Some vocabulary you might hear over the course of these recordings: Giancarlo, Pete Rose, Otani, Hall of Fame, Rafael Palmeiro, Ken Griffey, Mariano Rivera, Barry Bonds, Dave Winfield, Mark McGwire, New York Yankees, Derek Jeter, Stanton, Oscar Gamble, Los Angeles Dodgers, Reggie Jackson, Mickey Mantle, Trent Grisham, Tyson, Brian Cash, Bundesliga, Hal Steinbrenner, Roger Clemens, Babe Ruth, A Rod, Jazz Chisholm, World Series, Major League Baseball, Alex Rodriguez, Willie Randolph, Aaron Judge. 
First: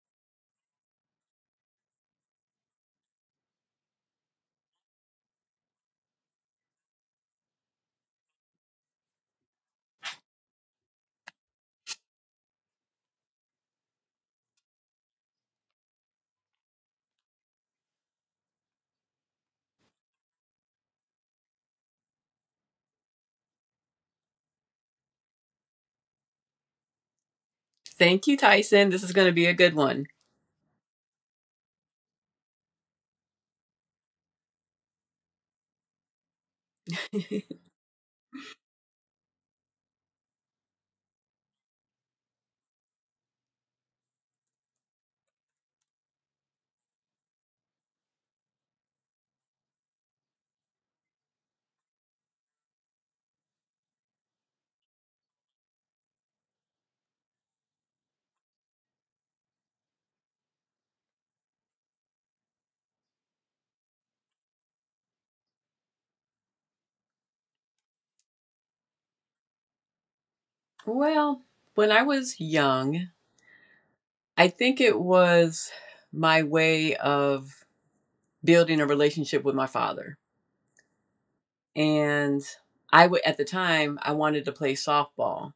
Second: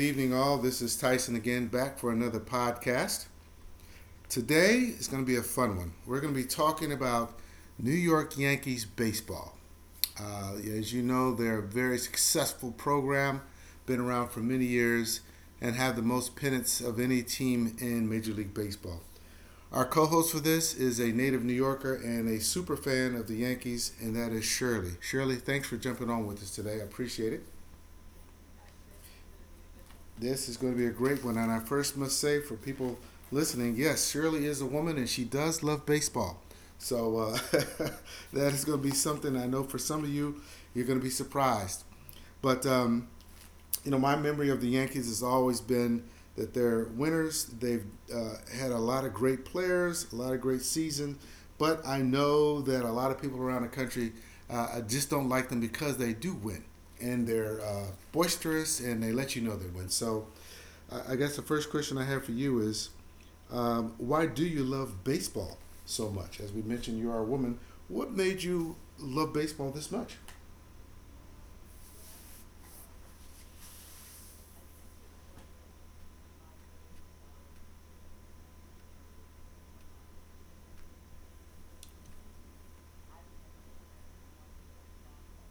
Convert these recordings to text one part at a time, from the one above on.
evening, all. This is Tyson again, back for another podcast. Today is going to be a fun one. We're going to be talking about New York Yankees baseball. As you know, they're a very successful program, been around for many years, and have the most pennants of any team in Major League Baseball. Our co host for this is a native New Yorker and a super fan of the Yankees, and that is Shirley. Shirley, thanks for jumping on with us today. I appreciate it. Thank you, Tyson. This is going to be a good one. This is going to be a great one. And I first must say for people listening, yes, Shirley is a woman and she does love baseball. So that is going to be something I know for some of you, you're going to be surprised. But my memory of the Yankees has always been that they're winners. They've had a lot of great players, a lot of great seasons, but I know that a lot of people around the country just don't like them because they do win and they're boisterous and they let you know they win. So, I guess the first question I have for you is, why do you love baseball so much? As we mentioned, you are a woman. What made you love baseball this much? Well, when I was young, I think it was my way of building a relationship with my father. And I would, at the time, I wanted to play softball.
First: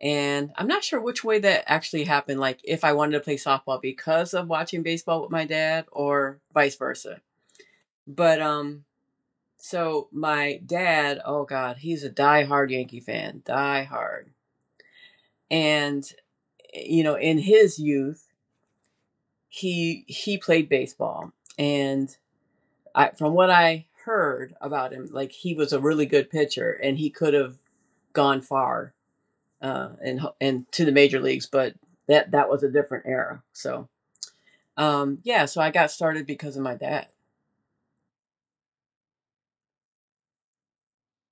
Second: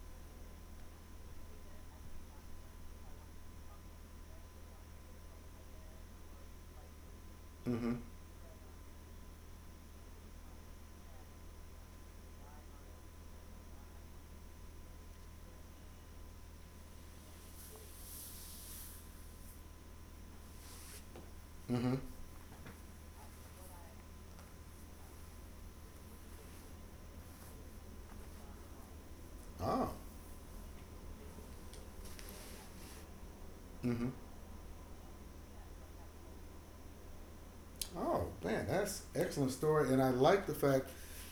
And I'm not sure which way that actually happened, like if I wanted to play softball because of watching baseball with my dad or vice versa. Mm-hmm. But so my dad, oh god, he's a diehard Yankee fan, diehard. And you know, in his youth, he played baseball, Mm-hmm. and I, from what I heard about him, like he was a really good pitcher, and he could have gone far, uh, Ah. and and to the major leagues, but that was a different era. So Mm-hmm. Yeah, so I got started because of my dad. Oh man, that's an excellent story, and I like the fact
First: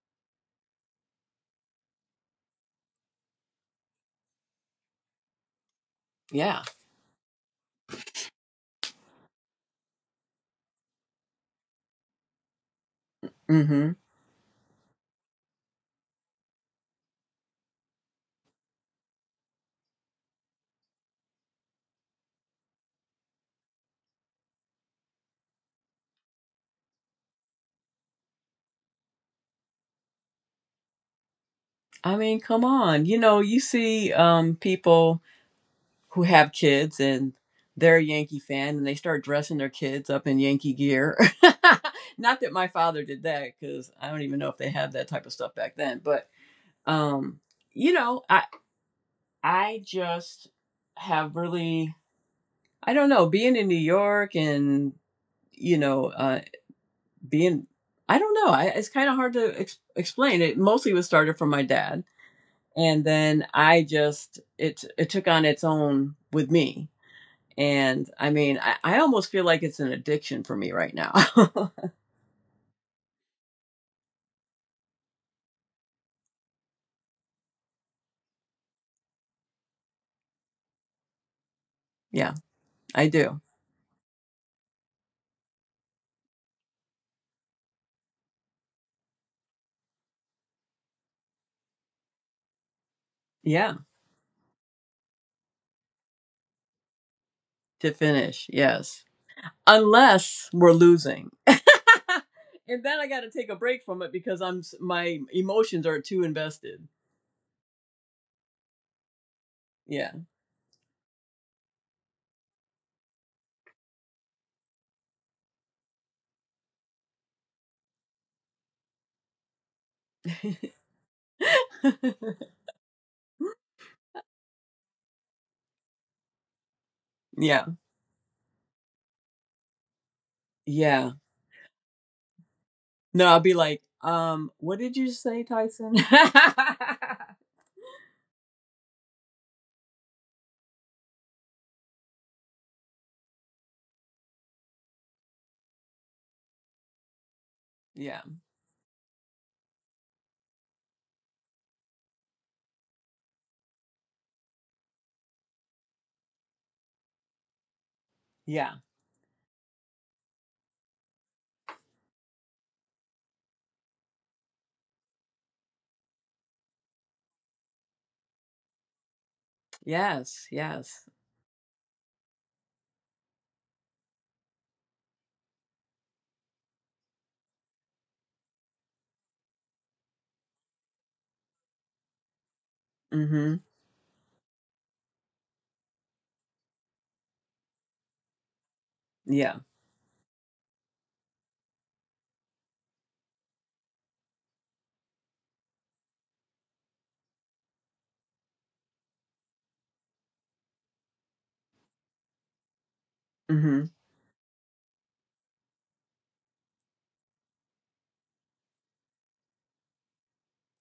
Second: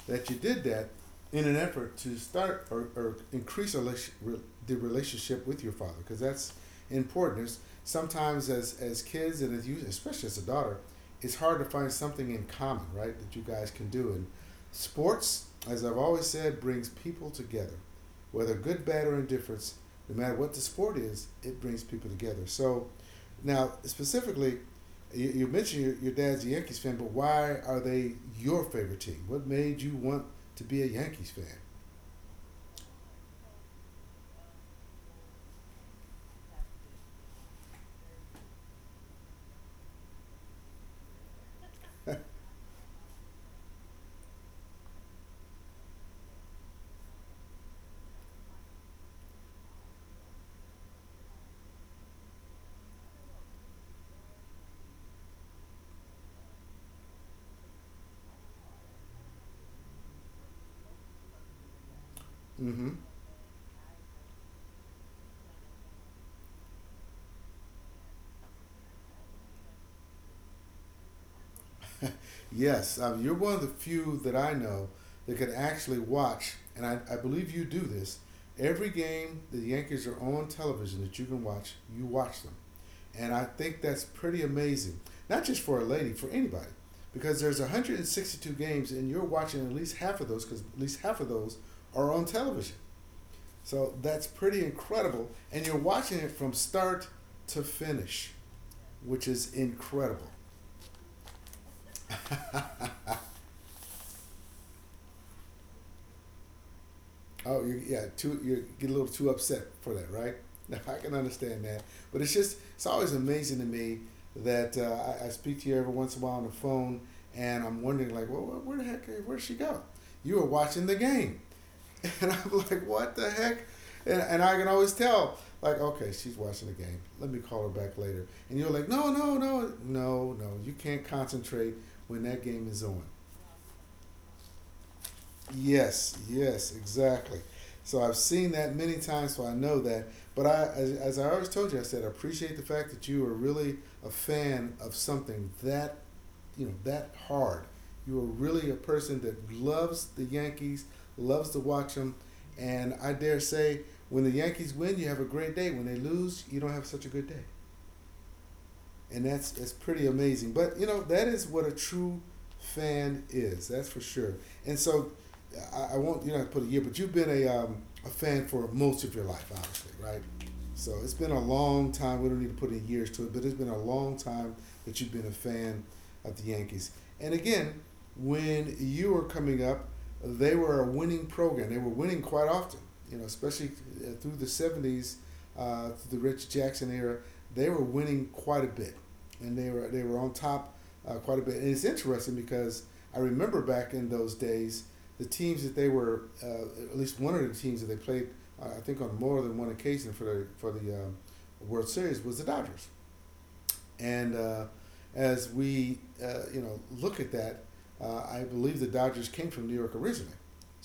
that you did that in an effort to start or increase the relationship with your father, because that's Yeah. important. It's sometimes as kids and as you, especially as a daughter, it's hard to find something in common, right? That you guys can Hmm. do, and sports, as I've always said, brings people together, whether good, bad, or indifference. No matter what the sport is, it brings people together. So, now specifically you mentioned your dad's a Yankees fan, but why are they your favorite team? What made you want to be a Yankees fan? I mean, come on, you know, you see people who have kids and they're a Yankee fan and they start dressing their kids up in Yankee gear. Not that my father did that because I don't even know if they had that type of stuff back then. But um, you know, I just have really I don't know being in New York and you know uh, being I don't know I, it's kind of hard to explain. It mostly was started from my dad, Mm-hmm. and then I just it took on its own with me. And I mean, I almost feel like it's an addiction for me right now. Yes, you're one of the few that I know that can actually watch, and I believe you do this. Every game the Yankees are on television that you can watch, you Yeah, watch them. I And I do. think that's pretty amazing. Not just for a lady, for anybody. Because there's 162 games, and you're watching at least half of those, because at least half of those are on television. Yeah, So that's pretty incredible. And you're watching it from start to to finish, finish. Yes. which is incredible. Unless we're losing. And then I got to take a break from it because I'm my emotions are too invested. Oh, you yeah, too, you get a little too upset for that, Yeah. right? Now, I can understand that. But it's just, it's always amazing to me that I speak to you every once in a while on the phone and I'm wondering, like, well, where the heck, where'd she go? You were watching the game. And I'm like, what the heck? And I can always tell, like, okay, she's watching the game. Let me call her Yeah. back later. And you're like, no, no, no, no, no. You can't Yeah. concentrate when that game is on. No, I'll be like, what did you say, Tyson? Yes, yes, exactly. So I've seen that many times, so I know that. But I, as I always told you, I said I appreciate the fact that you are really a fan of something that you know that hard. You are Yeah. really a person that loves the Yankees, loves to watch them, and I dare say, when the Yankees win, you have a great day. When they lose, you don't have such a good day Yeah. and that's pretty amazing. But you know that is what a true fan is. That's for sure. And so I won't put a year, but you've been a fan for most of your life, obviously, right? Yes. So Yes. it's been a long time. We don't need to put in years to it, but it's been a long time that you've been a fan of the Yankees. And again, when you were coming up, they were a winning program. They were winning quite often, you know, Mhm. especially through the '70s, through the Rich Jackson era they were winning quite a bit, and Yeah. they were on top quite a bit. And it's interesting because I remember back in those days, the teams that they were at least one of the teams that they played, I think on more than one occasion for the for the World Series was the Dodgers. Mhm. And as we look at that, I believe the Dodgers came from New York originally.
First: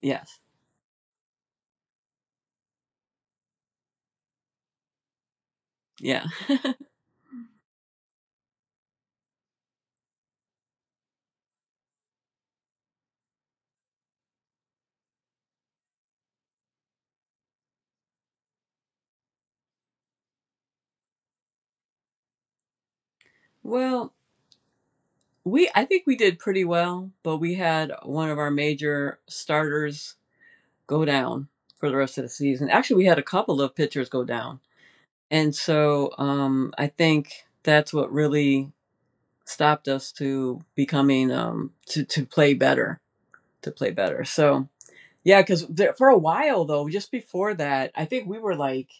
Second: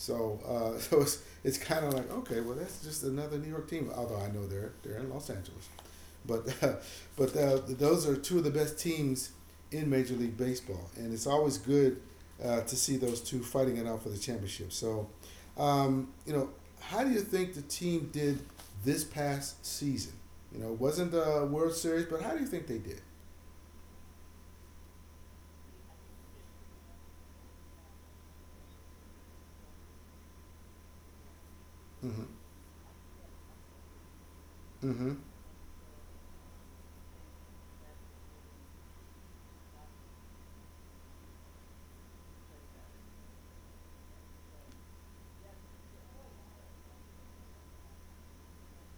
Yes. So it's kind of like okay, well that's just another New York team. Although I know they're in Los Angeles, Yeah. but uh, but uh, those are two of the best teams in Major League Baseball, and it's always good to see those two fighting it out for the championship. So, um, you know, how do you think the team did this past season? You know, it wasn't the World Series, but how do you think they did? well, We I think we did pretty well, but we had one of our major starters go down for the rest of Mm-hmm. the season. Actually, we had a couple of pitchers go down. Mm-hmm. And so I think that's what really stopped us to becoming to play better, to play better. So, yeah, cuz for a while though, just before that, I think we were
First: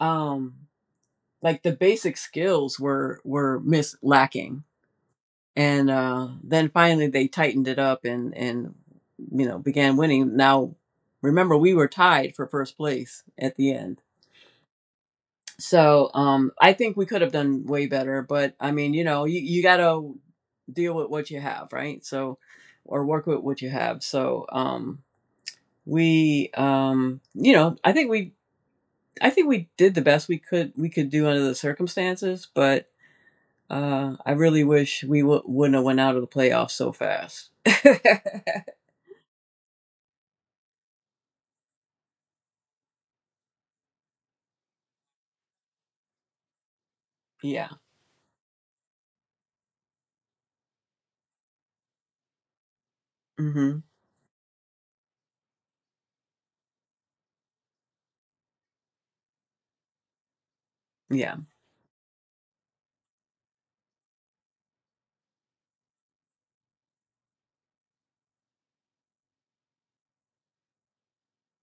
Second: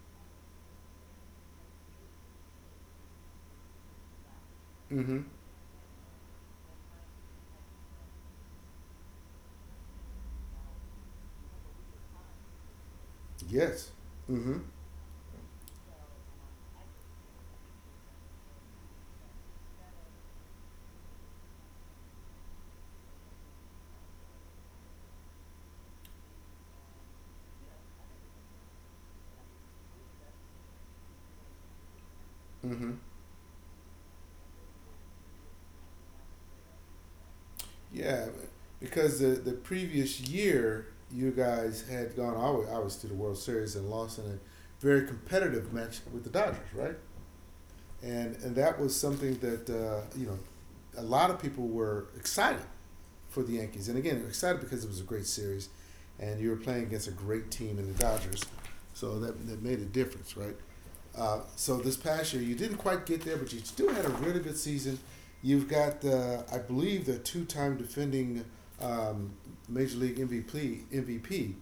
um like the basic skills were miss lacking, Mm-hmm. and then finally they tightened it up and you know began winning. Now remember we were tied for first place at the Yes. end, Mm-hmm. so I think we could have done way better. But I mean, you know, you gotta deal with what you have, right? So or work with what you have. So we you know I think we did the best we could do under the circumstances, but Mm-hmm. uh, I really wish we wouldn't have went out of the playoffs so fast. Yeah, because the previous year you guys had gone all the way to the World Series and lost in a very competitive match with the Dodgers, right? Yeah. And that was something that you know a lot of people were excited for the Mhm. Yankees, and again excited because it was a great series, and you were playing against a great team in the Dodgers, so that made a difference, right? Yeah. So this past year, you didn't quite get there, but you still had a really good season. You've got, I believe, the two-time defending um, Major League MVP,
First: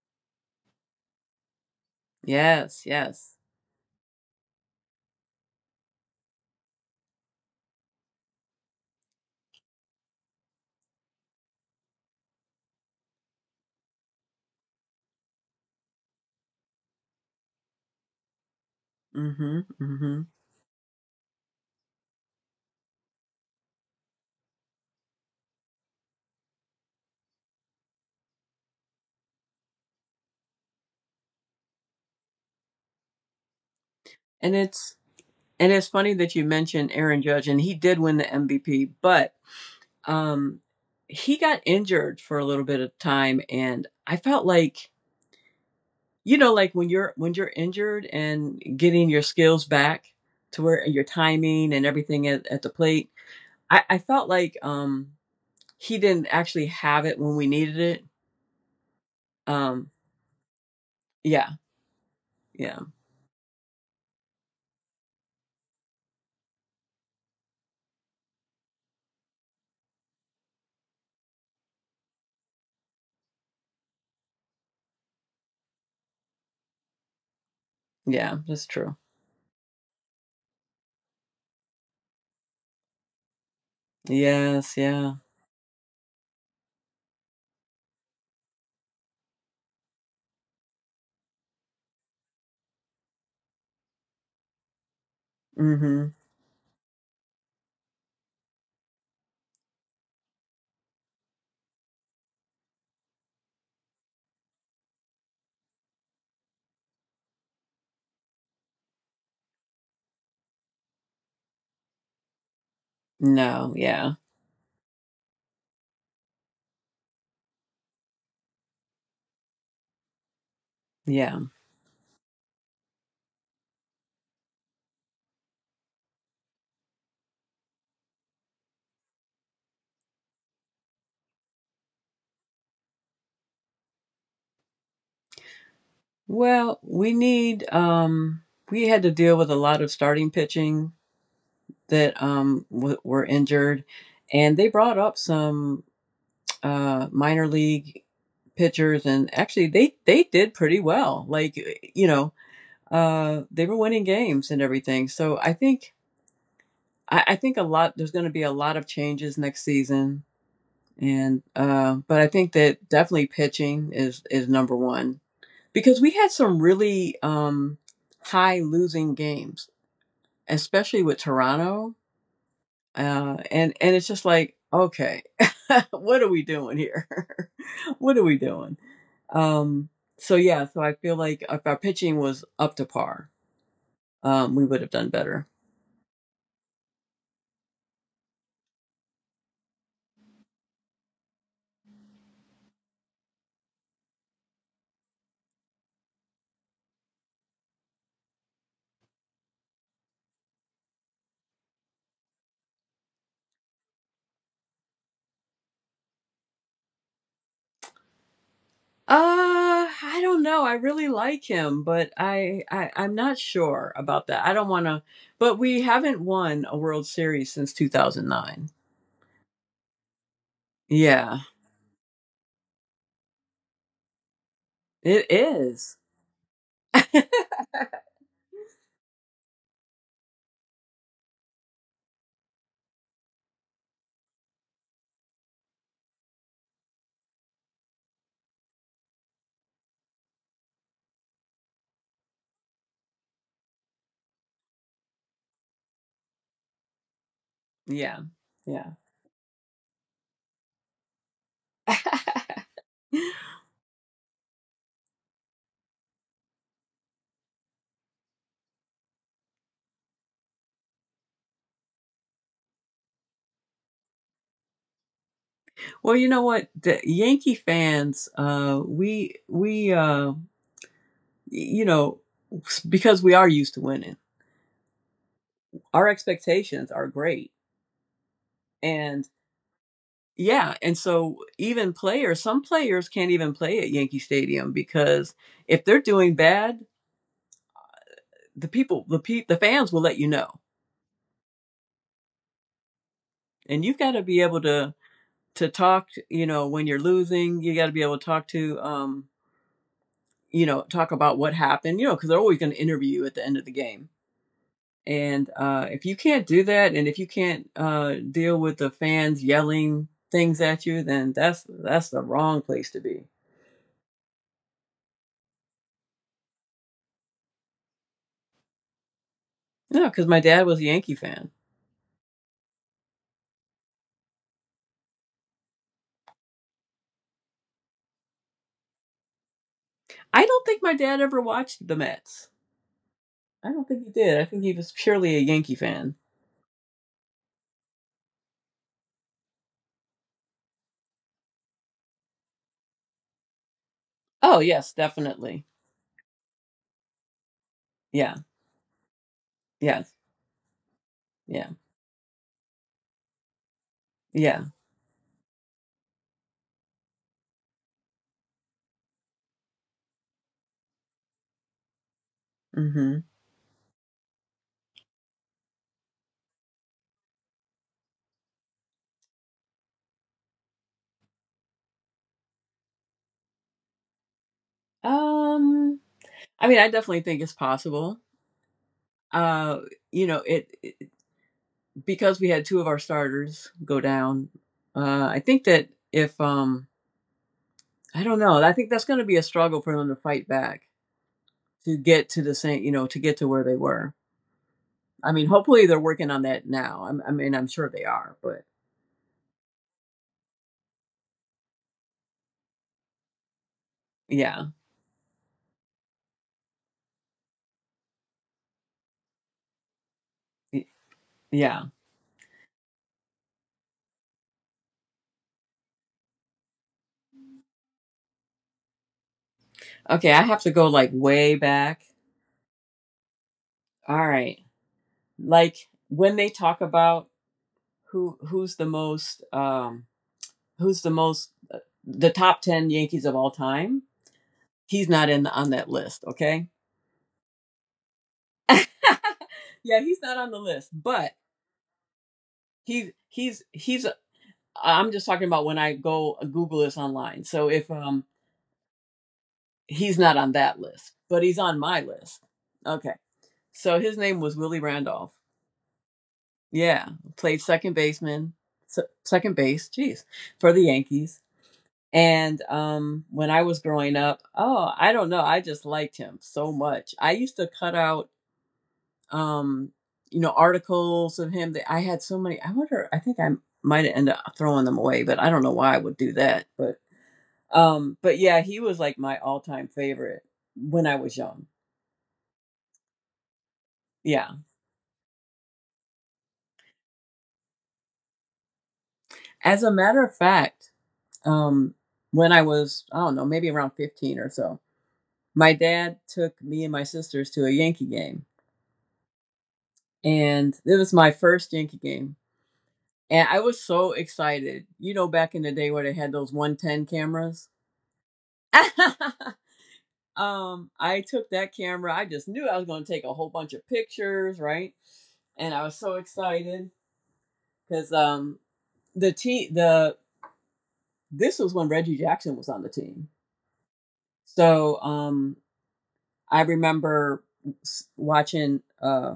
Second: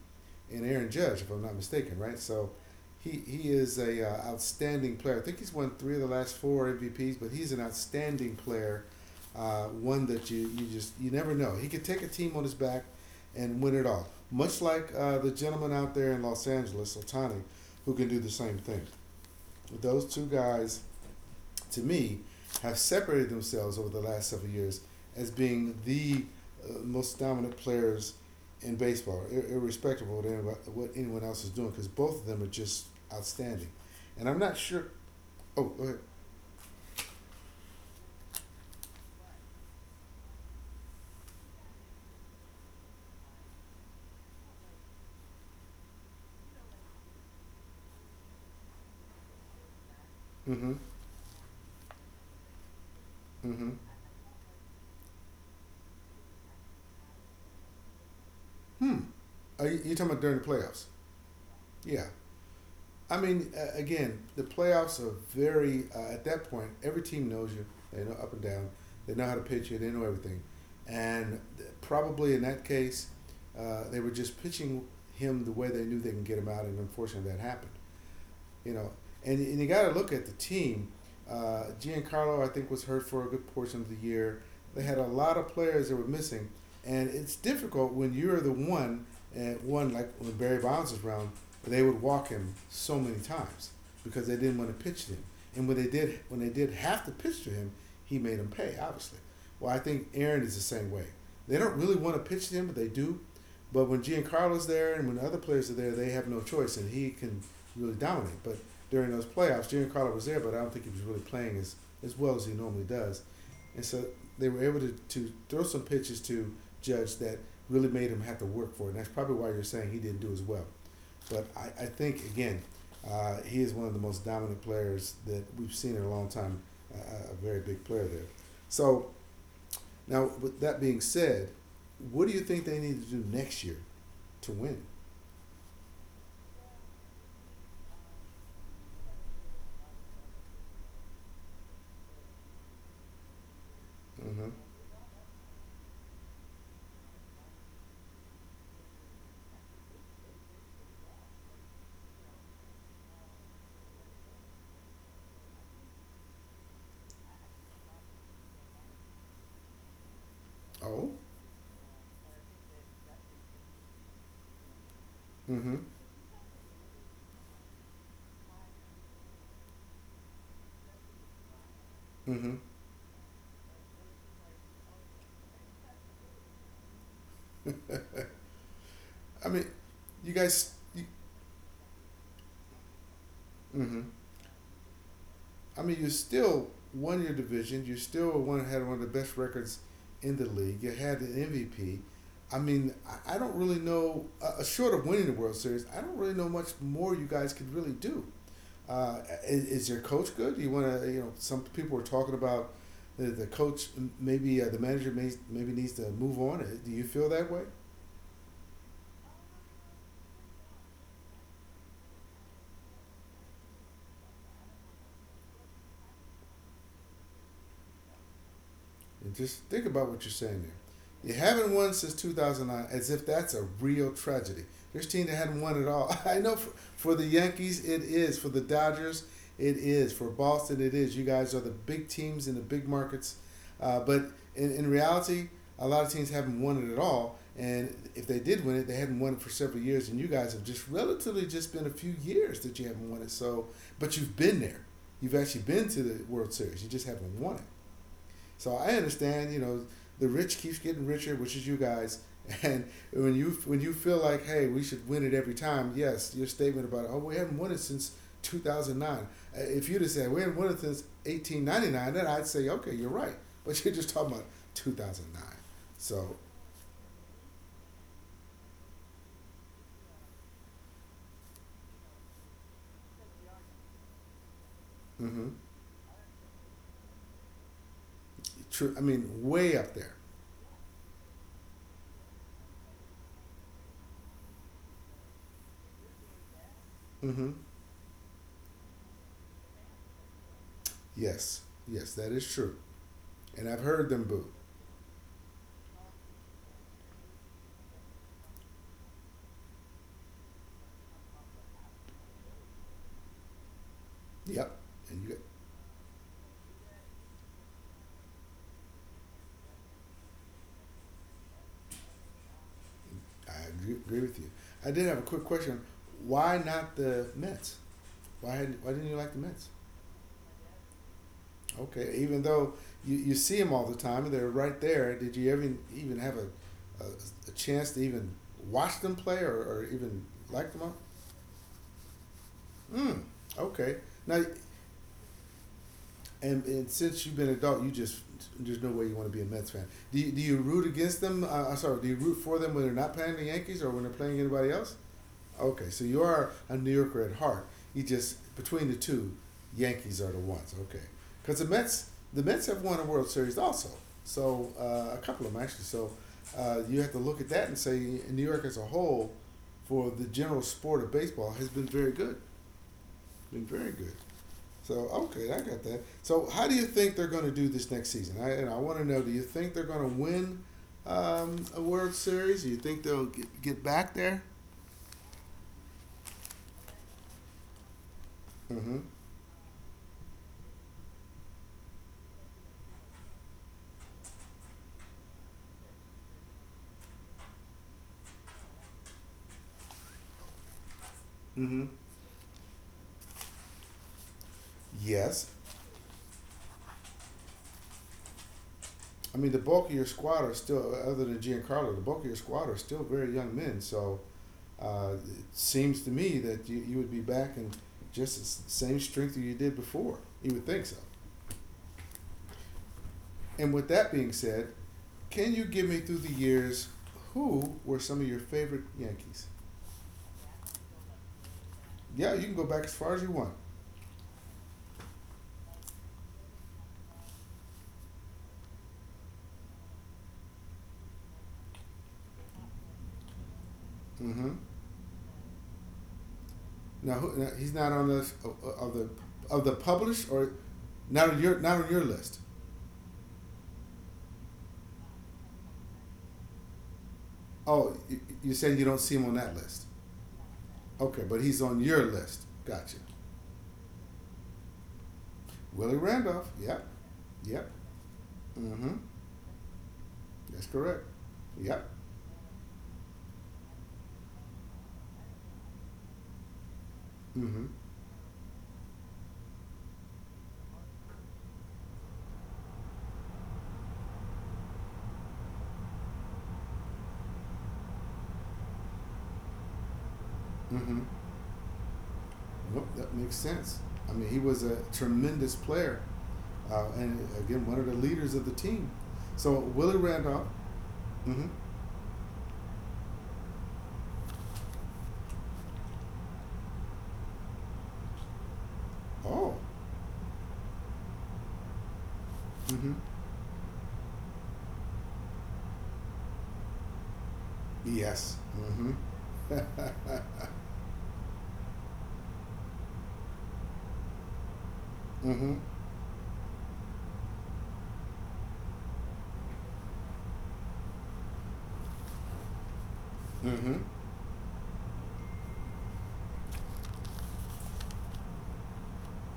and Aaron Judge, if I'm not mistaken, right? So Yes. he Yes. he is a outstanding player. I think he's won three of the last four MVPs, but he's an outstanding player. One that you never know. He could take a team on his back and win it all, much like the gentleman out there in Los Angeles, Otani, who can do the same thing Mhm. those two Mhm. guys, to me, have separated themselves over the last several years as being the most dominant players in baseball, irrespective of what anyone, else is doing, because both of them are just outstanding. And I'm And not sure. it's Oh, and go it's ahead. funny that you mentioned Aaron Judge, and he did win the MVP, but um, he got injured for a little bit of time, and I felt like you know, like when you're injured and getting your skills back to Mm-hmm. where your timing and everything at the plate. Mm-hmm. I felt like he didn't actually have it when we needed it. Hmm. Are you, Um, you're talking about during the playoffs? yeah, Yeah. yeah, I mean, again, the playoffs are very. At that point, every team knows you. They know up and down. They know how to pitch you. They know everything, and probably in that case, they were just pitching him the way they knew they can get him out, and unfortunately, that happened yeah, that's you know, true. And you got to look at the team. Giancarlo, I think, was hurt for a good portion of the year. Yes, They had a yeah. lot of players that were missing, and it's difficult when you're the one and one like when Barry Bonds was around, they would walk him so many times because they didn't want to pitch to him. And Mm-hmm. When they did have to pitch to him, he made them pay. Obviously, well, I think Aaron is the same way. They don't really want to pitch to him, but they do. But when Giancarlo's there and when other players are there, they have no choice, and he can really dominate. But during those playoffs, Jimmy Carter was there, but I don't think he was really playing as well as he normally does. No, And so yeah, they were able to throw some pitches to Judge that really made him have to work for it. And that's probably why you're saying he didn't do as well. yeah. But I think, again, he is one of the most dominant players that we've seen in a long time, a very big player there. So now, with that being said, what do you think they need to do next year to win? Well, we need, we had to deal with a lot of starting pitching that were injured, Mm-hmm. and they brought up some minor league pitchers, and actually they did pretty well. Like you know, they were winning games and everything. So I think a lot there's going to be a lot of changes next season, Oh, and but I think that definitely pitching is number one mm-hmm, because we had some really high losing games, especially with Toronto, mm-hmm. And it's just like okay, what are we doing here? What are we doing? I mean, Um, you so yeah, guys. so I You, feel like if our pitching was up to par, mhm. We would have done better. I mean, you still won your division. You still one had one of the best records in the league. You had an MVP. I mean, I don't really know. Short of winning the World Series, I don't really know much more you guys could really do. Uh, is your coach good? You want to, you know, some people were talking about the coach. Maybe the manager maybe needs to move on. Do you feel that way? I don't know. I really like him, but I'm not sure about that. I don't want to. But we haven't won a World Series since 2009. And just think about what you're saying there. You Yeah, haven't won since 2009, as if that's a real tragedy. There's it teams that hadn't won at is. all. I know for the Yankees, it is. For the Dodgers, it is. For Boston, it is. You guys are the big teams in the big markets. But in reality, a lot of teams haven't won it at all. And if they did win it, they hadn't won it for several years. And you guys have just relatively just been a few years that you haven't won it. So, but you've been there. You've actually been to the World Series. You just haven't won it. Yeah, So I yeah. understand, the rich keeps getting richer, which is you guys. And when you feel like, hey, we should win it every time, yes, your statement about, oh, we haven't won it since 2009. If you'd have said, we haven't won it since 1899, then I'd say, okay, you're right. But you're just talking about 2009. Well, you So. know what, the Yankee fans, you know, because we are used to winning, Hmm. our expectations are great, True. I and. mean, way up there. Yeah, and so even players, some players can't even play at Yankee Stadium because if they're doing bad, Hmm. the people, the pe- the fans will let you know, Yes, yes, that is true. And I've and you've heard got to them be boo. able to talk. You know, when you're losing, you got to be able to talk to, you know, talk about what happened. You know, because they're always going to interview you at the end of the game, Yep. And you, and if you can't do that, and if you can't deal with the fans yelling things at you, then that's the wrong place to be. I agree, with you. I did have a quick question. Why not the Mets? Why didn't you like the Mets? No, because my dad was a Yankee fan. Okay, even though you see them all the time and they're right there, did you ever even have a, a chance to even watch them play, or even I don't like think them my all? dad ever watched the Mets. Mm, I don't okay. think he did. Now, I think he was purely a Yankee fan. and since you've been an adult, you just, there's no way you want to be a Mets fan. Do you root against them? I sorry. Do you root for them when they're not playing the Yankees or when they're playing Oh anybody yes, else? definitely. Okay, so you are a New Yorker at heart. You Yeah. just, between the two, Yes. Yankees are the ones. Okay, because the Yeah. Mets, the Mets have won a World Series also. Yeah. So a couple of them actually. So you have to look at that and say New York as a whole, for the general sport of baseball, has been very good. Hmm. Been very good. So okay, I got that. So how do you think they're going to do this next season? And I want to know: do you think they're going to win a World Series? Do you think they'll get back there? Um. I mean, I definitely think it's possible. Mm-hmm. Uh, you know, it because we had two of our starters go down. I think that if I don't know. I think that's going to be a struggle for them to fight back Mm-hmm. to get to the same. You know, to get to where they were. I mean, Yes. hopefully they're working on that now. I mean, I'm sure they are, but I mean, the bulk of your squad are still, other than Giancarlo, the bulk of your squad are still very young men. So yeah, it seems to me that you would be back in just the same strength that you did before. You would yeah. think so. Yeah. And with that being said, can you give me through the years who were some of your favorite Yankees? Okay, I have to go like way back. Yeah, you can go back as far as you want. All right. Like when they talk about who's the most who's the most uh, the top 10 Yankees of all time, Mm-hmm. he's not in the, on that list, okay? Now, now he's not on of, the of the Yeah, he's published, not on or the list, not but on your not on your list. he he's I'm just talking about when I go Google this online. So if Oh, you're saying you don't see him on that list. he's not on that list, Okay, but but he's he's on on my your list. list. Gotcha. Okay. So his name was Willie Randolph. Willie Randolph. Yep. Yeah, played Yep. second baseman, Mm-hmm. Second base, jeez, That's for the correct. Yankees. Yep. And when I was growing up, oh, I don't know, I just liked him so much. I used Mm-hmm. to cut out, um, you know, articles of him that I had so many. I wonder, I think I might end up throwing them away, but I don't know why I would do that. But yeah, he was like my all-time favorite Mm-hmm. when I was young. Nope, that makes sense. I mean, he Yeah. was a tremendous player, and again, one of the leaders of the team. So As a Willie matter of Randolph. fact, Mm-hmm. um, when I was, I don't know, maybe around 15 or so, my dad took me and my sisters to a Yankee game, Oh. and it was my first Yankee game. Mm-hmm. And I was so excited. You know, back in the day where they had those 110 cameras. Yes. Mm-hmm. Um, I took that camera. I just knew I was going to take a whole bunch of pictures, right? Mm-hmm. And I was so excited because the team, the this was when Reggie Jackson was on the team. Mm-hmm. So I remember watching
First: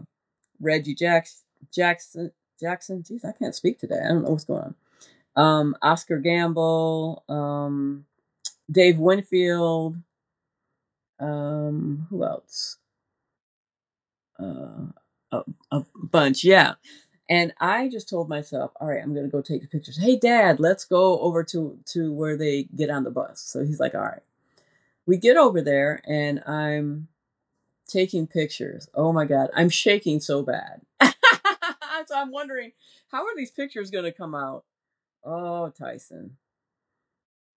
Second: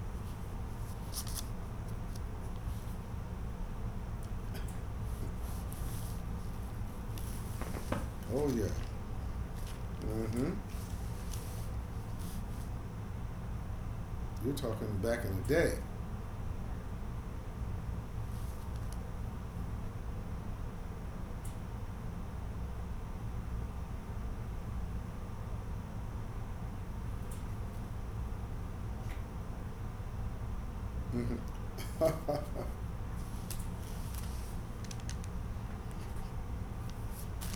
Reggie Jackson, Jackson, Jackson. Jeez, I can't speak today. I don't know what's going on. Oscar Gamble, Oh yeah. Dave Winfield, Mm-hmm. Who else? You're Uh, talking back in a, the day. a bunch, yeah. And I just told myself, all right, I'm gonna go take the pictures. Hey, Dad, let's go over to where they get on the bus. So he's like, all right. We get over there, and I'm taking pictures. Oh my god, I'm shaking so bad. Mm-hmm. So I'm wondering how are these pictures going to come out? Oh, Tyson.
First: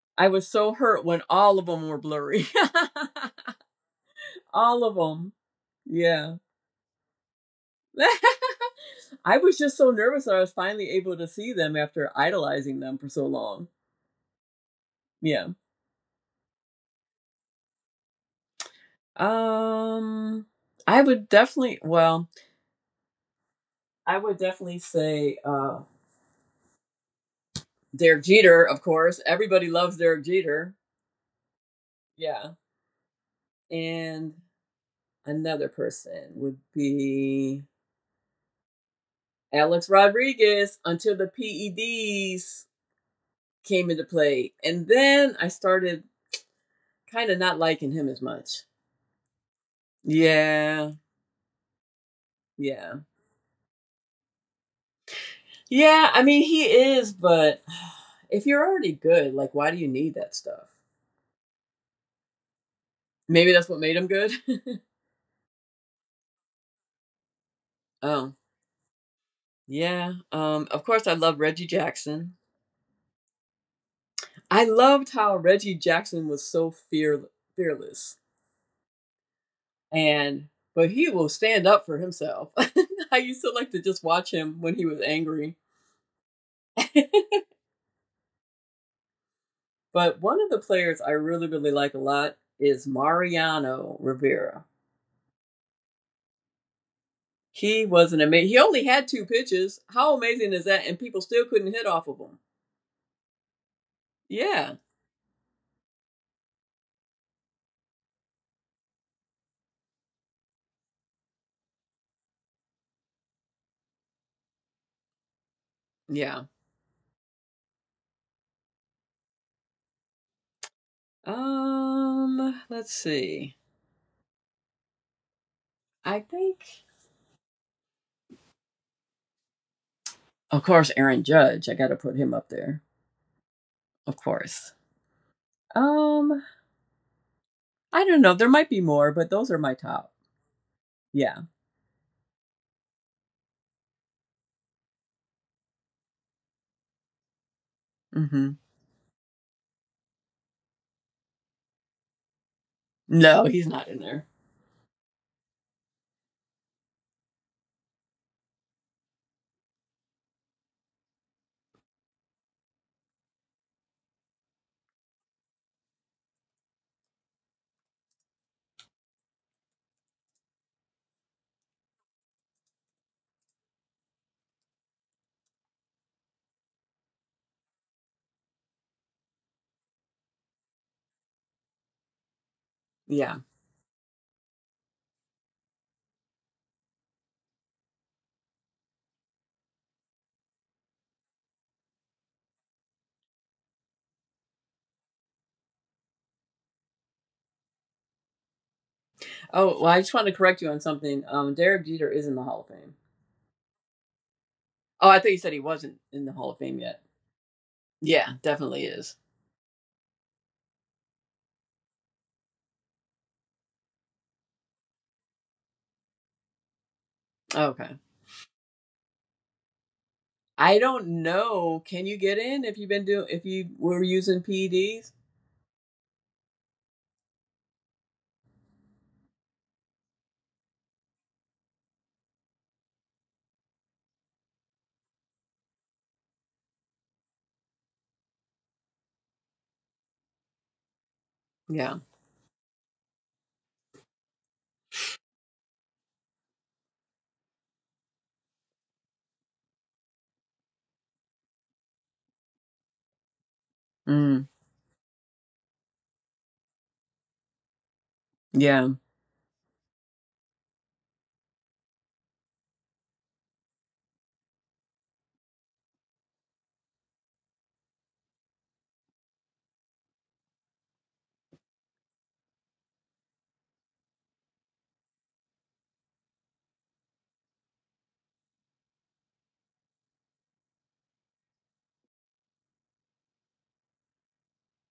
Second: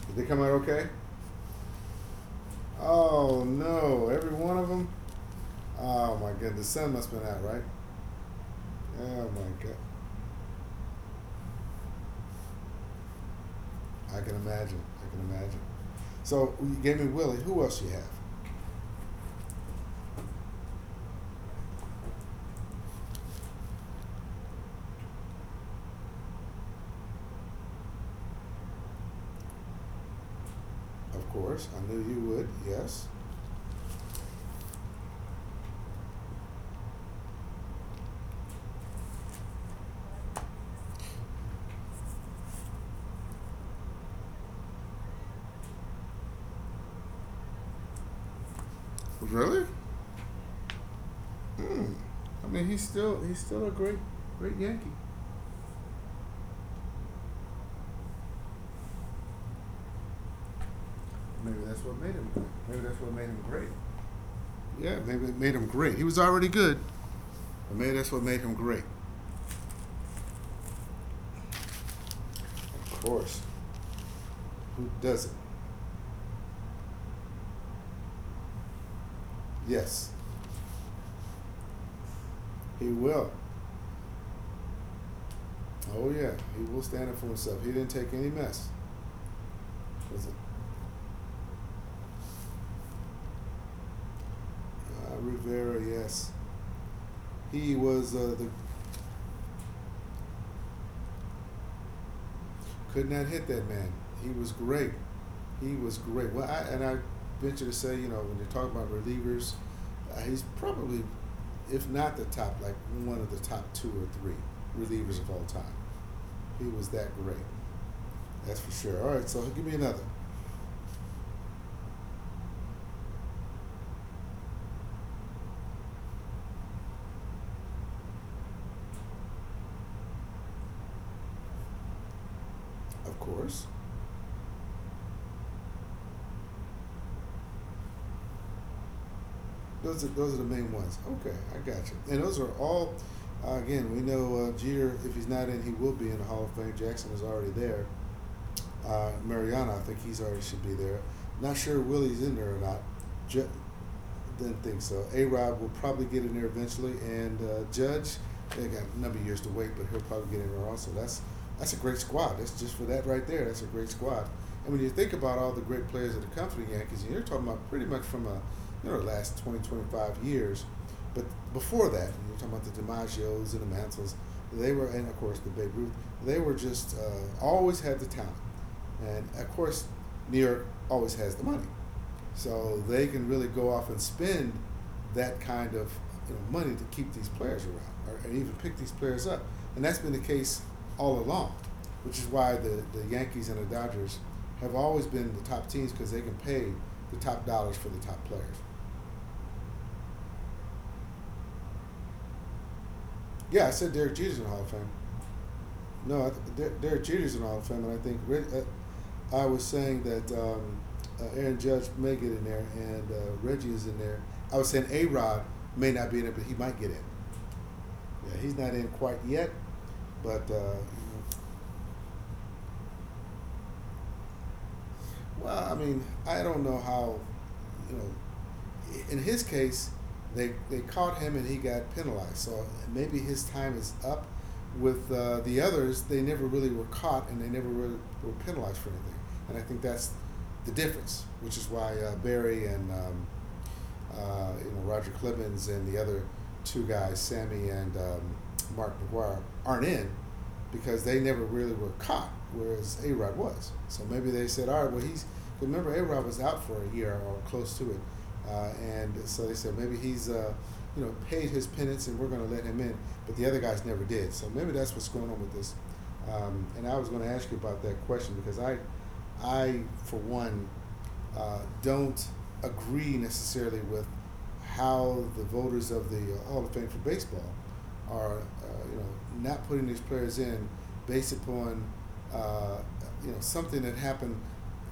Did they I come was out so okay? hurt when all of them were blurry. Oh no, every one of All them. of them. Oh my Yeah. god, the sun must have been out, right? Oh I my was just god, so nervous that I was finally able to see them after idolizing them for so long. I can imagine. I can Yeah. imagine. So you gave me Willie. Who else you have? Um I would definitely well, I would definitely say Derek Jeter, of course. Everybody loves Derek Jeter. Of course, I knew you would. Yeah. Yes. And another person would be Alex Rodriguez until the PEDs came into play. And then I started kind of not liking him as much. Really? Yeah, I mean, he's yeah. still he's still a great great Yankee. Yeah, I mean, he is, but if you're already good, like, why do you need that stuff? Maybe that's what made him great. Maybe that's what made him Maybe great. that's what made him good. Yeah, maybe it made him great. He was already good, but maybe that's what Oh, made him great. yeah. Of course, I love Reggie Jackson. Of course. I Who loved doesn't? how Reggie Jackson was so fearless. Yes. And, but he will stand up for himself. He I will. used to like to just watch him when he was angry. Oh yeah, he will stand up for himself. He didn't take any mess. But Was it one of the players I really, really like a lot is Mariano Rivera. Rivera? Yes, he He was was. an amazing. The He only had two pitches. How amazing is that? And people still couldn't hit off of him. Could not hit that man. He was Yeah, great. He was great. Well, I venture to say, when you talk about relievers, he's probably, if not the top, like one of the top two or three relievers of all time. yeah. He was that great. That's for sure. All right, so give me another. Let's see. I think, of course, Aaron Judge. I got to put him up there, Of course, of course. Um, I don't know. There might be more, but those are my Those are top. those are the main ones. Okay, Yeah. I got you. And those are all. Again, we know Jeter. If he's not in, he will be in the Hall of Fame. Jackson is already there. Mm-hmm. Mariana, I think he's already should be there. Not sure Willie's in there or not. No, Je- he's not in there. didn't think so. A Rob will probably get in there eventually, and Judge, they got a number of years to wait, but he'll probably get in there also. That's a great squad. That's just for that right there. That's a great squad. And when you think about all the great players that have come for the Yankees, and you're talking about pretty much from a you know the last 20-25 years, but before that, you're talking about the DiMaggio's and the Mantles. They were, and of course the Babe Ruth. They were just always had the talent, and of course New York always has the money. So they can Yeah. really go off and spend that kind of, money to keep these players around, and even pick these players up. And that's been the case all along, which is why the Yankees and the Dodgers have always been the top teams because they can pay the top dollars for the top players. Oh, well, I just want to correct you on something. Derek Jeter is in the Hall of Fame. Yeah, I said Derek Jeter's in the Hall of Fame. Oh, I thought you said he wasn't No, in the Hall of Fame yet. Derek Jeter's in the Hall of Fame, and I think Yeah, definitely is. uh, I was saying that Aaron Judge may get in there, and Reggie is in there. I was saying A Rod may not be in it, but he might get in. Okay. Yeah, he's not in quite yet, but I don't know. Can you get in if you've been doing if you were using PEDs? well, I mean, I don't know how. You know, in his case, they caught him and he got penalized. So maybe his time is up. With the others, they never really were caught and they never really were penalized for anything. And I think that's the difference, which is why Yeah. Barry and Roger Clemens and the other two guys, Sammy and Mark McGuire, aren't in because they never really were caught, whereas A Rod was. So maybe Mm. they said, all right, well, he's, remember, A Rod was out for a year or close to it. Uh, Yeah. and so they said, maybe he's, paid his penance and we're going to let him in. But the other guys never did. So maybe that's what's going on with this. And I was going to ask you about that question because for one, don't agree necessarily with how the voters of the Hall of Fame for baseball are, not putting these players in based upon, uh, something that happened